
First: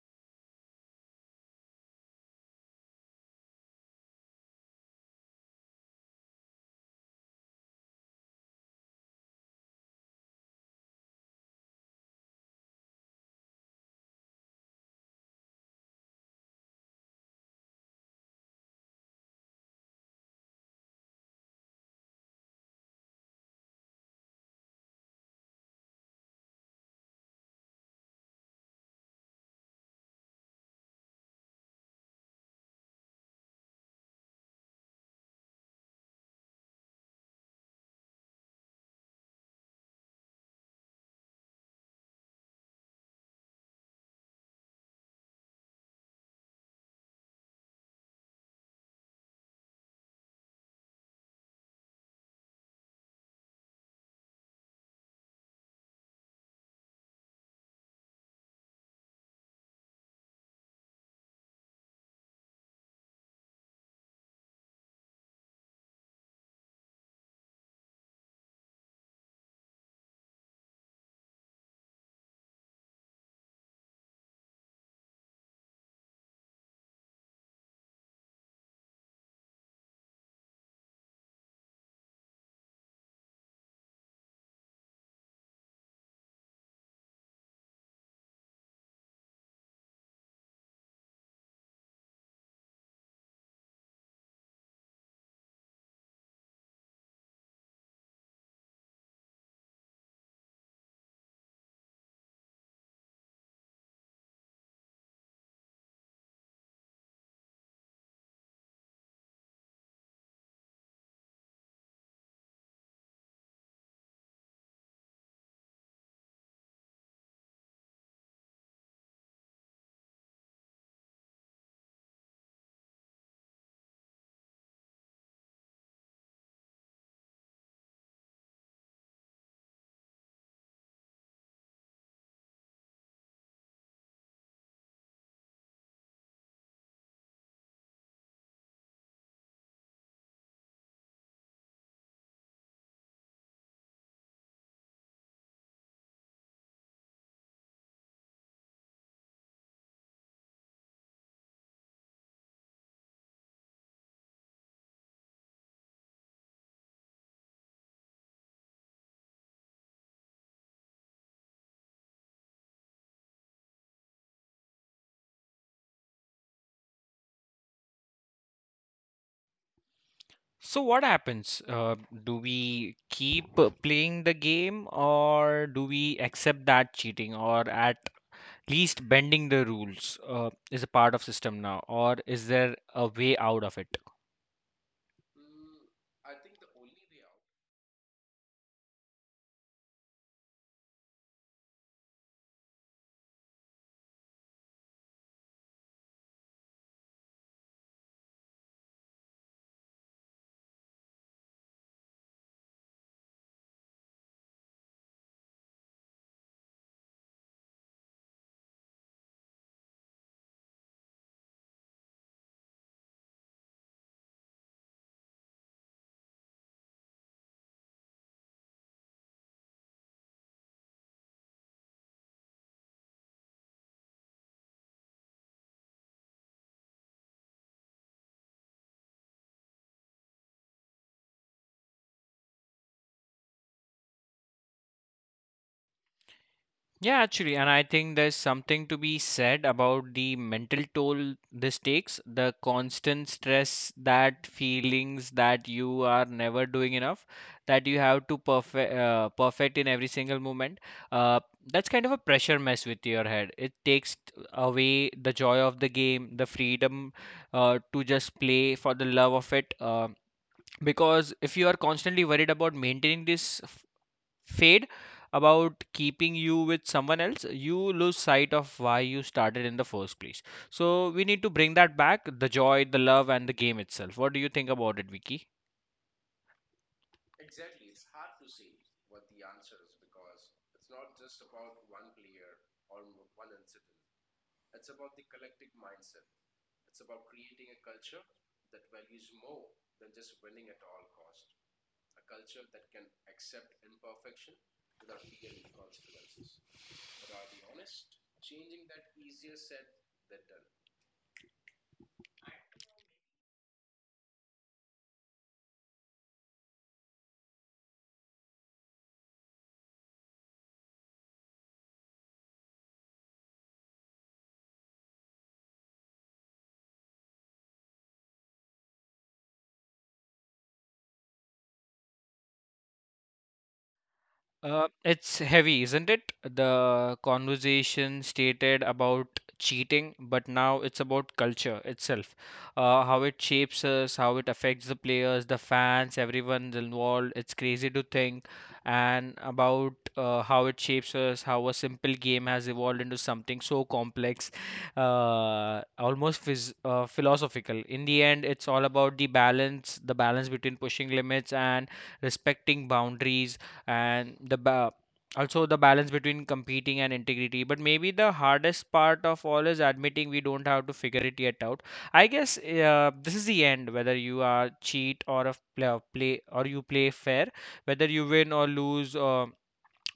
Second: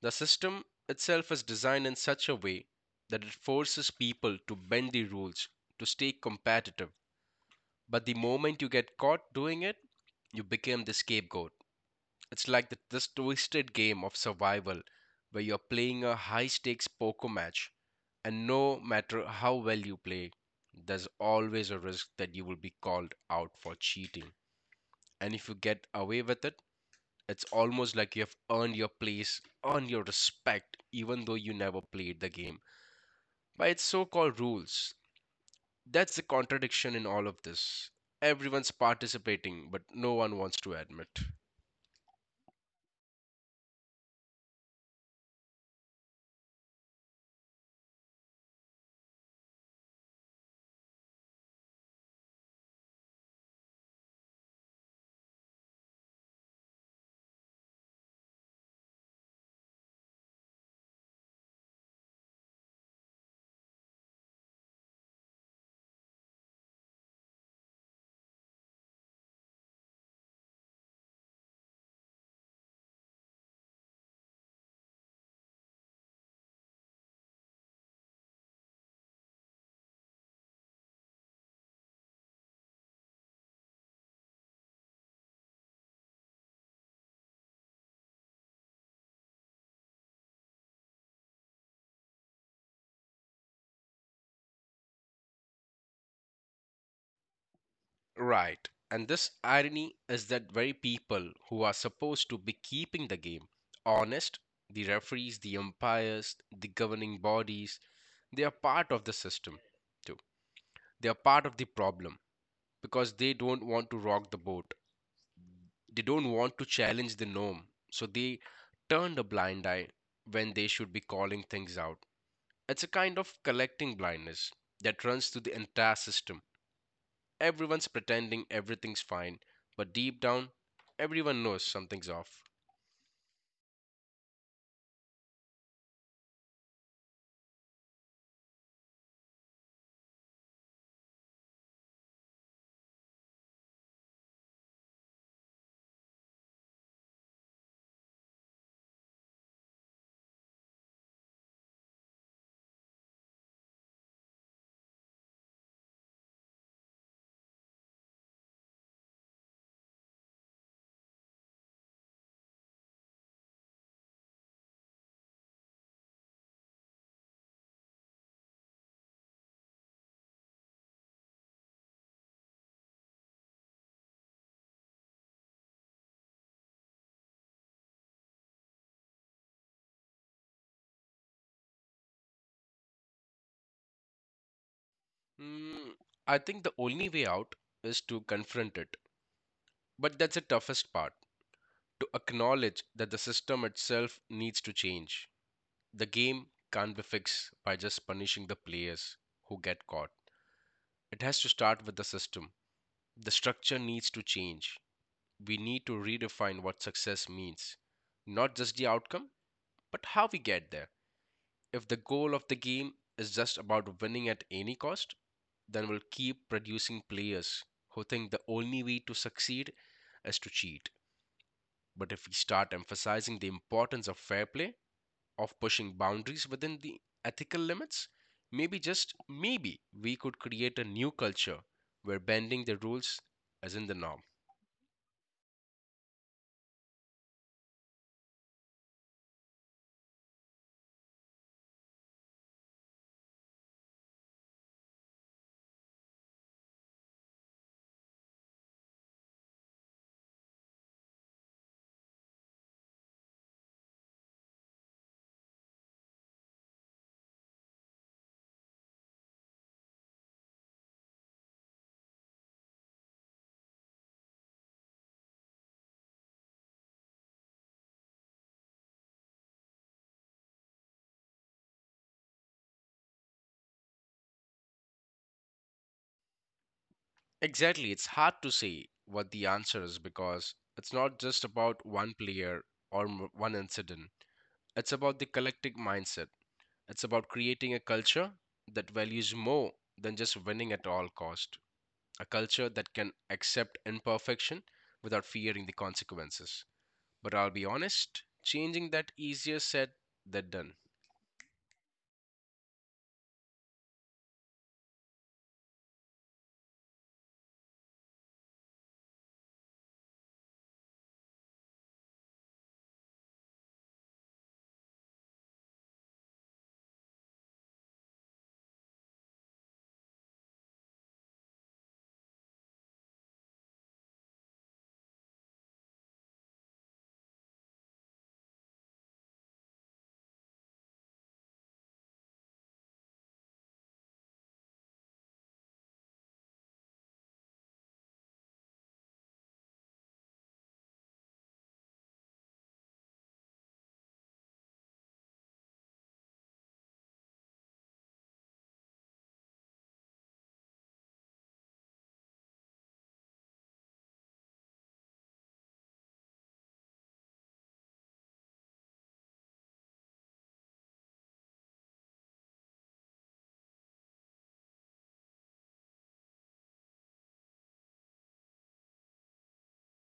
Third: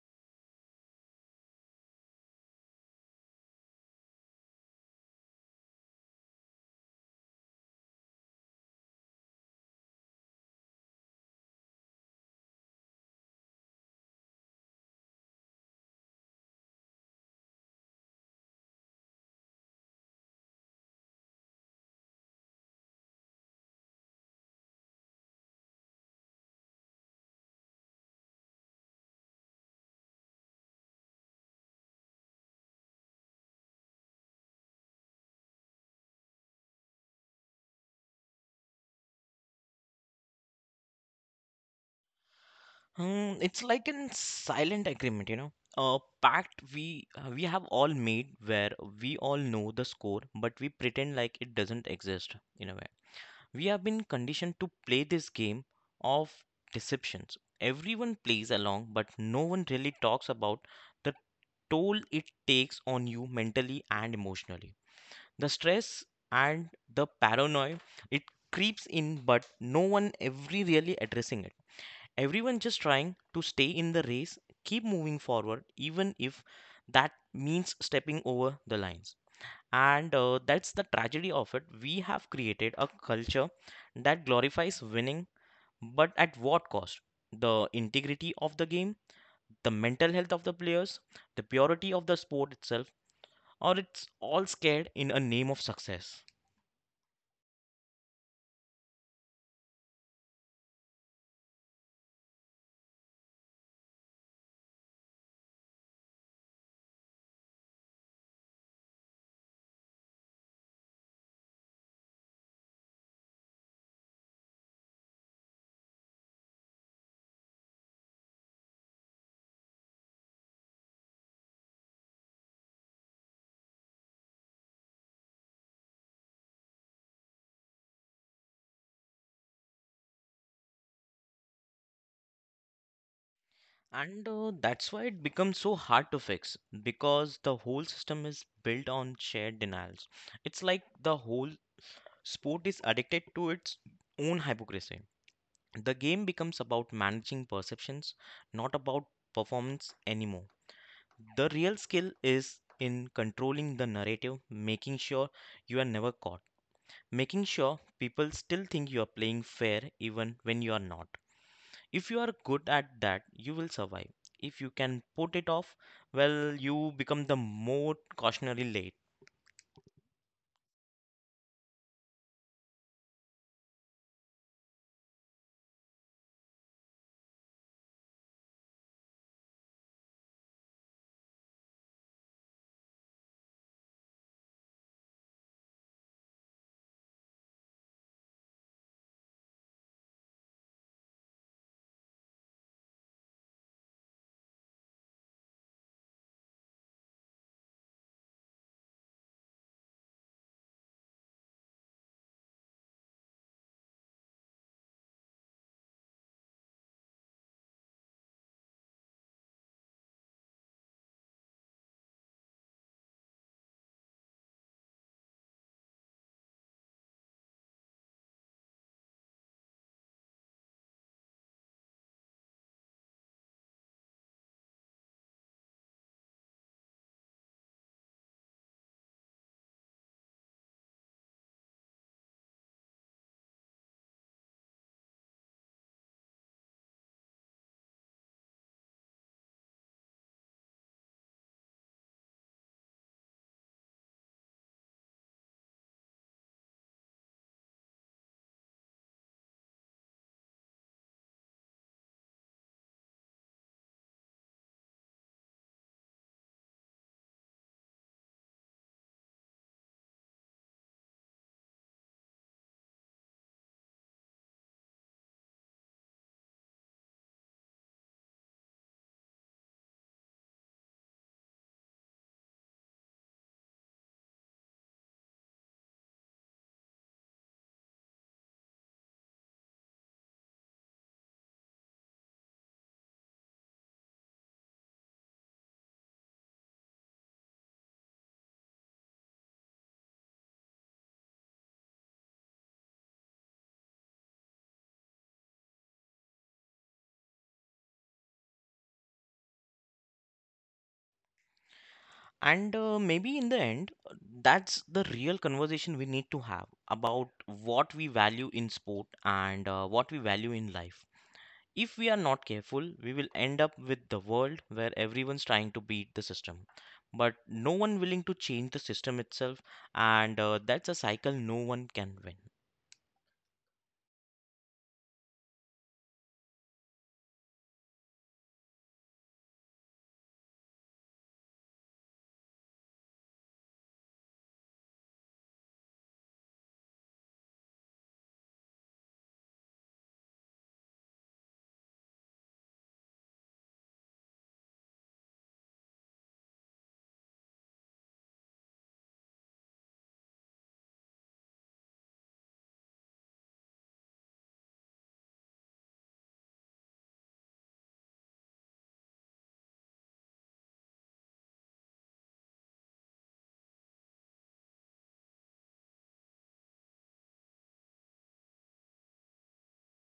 Speaker 2: The system itself is designed in such a way that it forces people to bend the rules to stay competitive. But the moment you get caught doing it, you become the scapegoat. It's like the, this twisted game of survival where you're playing a high stakes poker match, and no matter how well you play, there's always a risk that you will be called out for cheating. And if you get away with it, it's almost like you have earned your place, earned your respect, even though you never played the game. By its so called rules, that's the contradiction in all of this. Everyone's participating, but no one wants to admit.
Speaker 3: Hmm, it's like an silent agreement, you know, a pact we uh, we have all made where we all know the score, but we pretend like it doesn't exist in a way. We have been conditioned to play this game of deceptions. Everyone plays along, but no one really talks about the toll it takes on you mentally and emotionally. The stress and the paranoia it creeps in, but no one every really addressing it. Everyone just trying to stay in the race, keep moving forward, even if that means stepping over the lines. And uh, that's the tragedy of it. We have created a culture that glorifies winning, but at what cost? The integrity of the game, the mental health of the players, the purity of the sport itself, or it's all scared in a name of success.
Speaker 2: Right. And this irony is that very people who are supposed to be keeping the game honest, the referees, the umpires, the governing bodies, they are part of the system too. They are part of the problem because they don't want to rock the boat. They don't want to challenge the norm. So they turn a blind eye when they should be calling things out. It's a kind of collecting blindness that runs through the entire system. Everyone's pretending everything's fine, but deep down, everyone knows something's off.
Speaker 3: And uh, that's why it becomes so hard to fix because the whole system is built on shared denials. It's like the whole sport is addicted to its own hypocrisy. The game becomes about managing perceptions, not about performance anymore. The real skill is in controlling the narrative, making sure you are never caught, making sure people still think you are playing fair even when you are not. If you are good at that, you will survive. If you can put it off, well, you become the more cautionary late.
Speaker 1: So what happens? Uh, do we keep uh, playing the game, or do we accept that cheating or at least bending the rules uh, is a part of system now, or is there a way out of it?
Speaker 2: Mm, I think the only way out is to confront it. But that's the toughest part to acknowledge that the system itself needs to change. The game can't be fixed by just punishing the players who get caught. It has to start with the system. The structure needs to change. We need to redefine what success means. Not just the outcome, but how we get there. If the goal of the game is just about winning at any cost, then we'll keep producing players who think the only way to succeed is to cheat. But if we start emphasizing the importance of fair play, of pushing boundaries within the ethical limits, maybe just maybe we could create a new culture where bending the rules isn't the norm.
Speaker 1: Yeah, actually, and I think there's something to be said about the mental toll this takes, the constant stress, that feelings that you are never doing enough, that you have to perfect uh, perfect in every single moment. Uh, that's kind of a pressure mess with your head. It takes t- away the joy of the game, the freedom uh, to just play for the love of it. Uh, because if you are constantly worried about maintaining this fade, about keeping you with someone else, you lose sight of why you started in the first place. So we need to bring that back, the joy, the love, and the game itself. What do you think about it, Vicky?
Speaker 2: Exactly. It's hard to say what the answer is because it's not just about one player or m- one incident. It's about the collective mindset. It's about creating a culture that values more than just winning at all cost. A culture that can accept imperfection without fearing the consequences. But I'll be honest, changing that easier said than done.
Speaker 3: And uh, maybe in the end, uh, that's the real conversation we need to have about what we value in sport and uh, what we value in life. If we are not careful, we will end up with the world where everyone's trying to beat the system, but no one willing to change the system itself, and uh, that's a cycle no one can win.
Speaker 1: Uh, it's heavy, isn't it? The conversation stated about cheating, but now it's about culture itself. Uh, how it shapes us, how it affects the players, the fans, everyone's involved. It's crazy to think, and about uh, how it shapes us, how a simple game has evolved into something so complex, uh, almost phys uh, philosophical. In the end, it's all about the balance, the balance between pushing limits and respecting boundaries, and the ba- also the balance between competing and integrity. But maybe the hardest part of all is admitting we don't have to figure it yet out. I guess uh, this is the end. Whether you are cheat or a play, play or you play fair, whether you win or lose, uh,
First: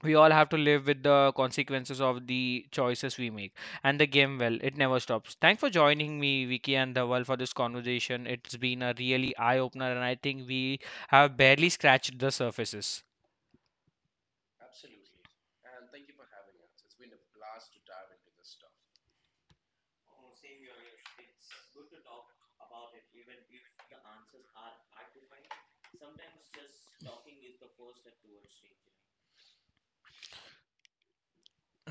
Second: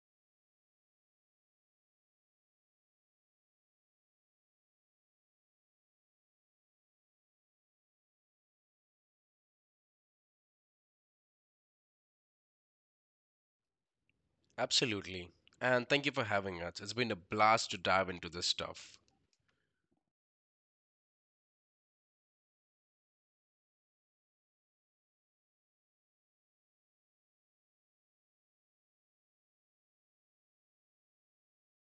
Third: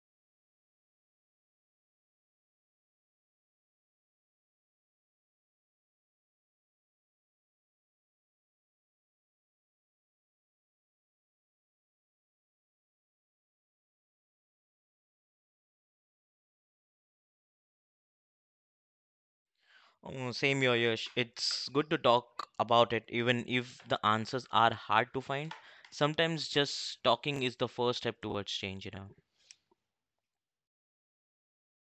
Speaker 1: we all have to live with the consequences of the choices we make. And the game, well, it never stops. Thanks for joining me, Vicky and Dhawal, for this conversation. It's been a really eye opener, and I think we have barely scratched the surfaces.
Speaker 2: Absolutely. And thank you for having us. It's been a blast to dive into this stuff.
Speaker 3: Oh, same here, Yash. It's good to talk about it, even if the answers are hard to find. Sometimes just talking is the first step towards change, you know.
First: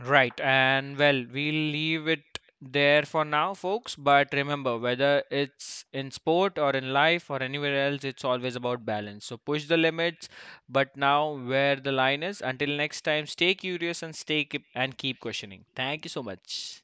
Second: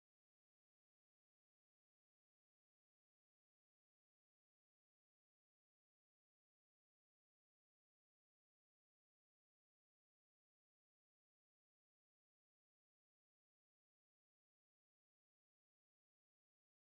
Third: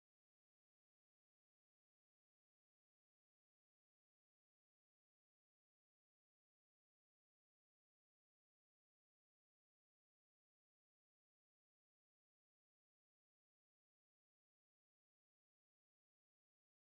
Speaker 1: Right, and well, we'll leave it there for now, folks. But remember, whether it's in sport or in life or anywhere else, it's always about balance. So push the limits, but now where the line is. Until next time, stay curious and stay keep and keep questioning. Thank you so much.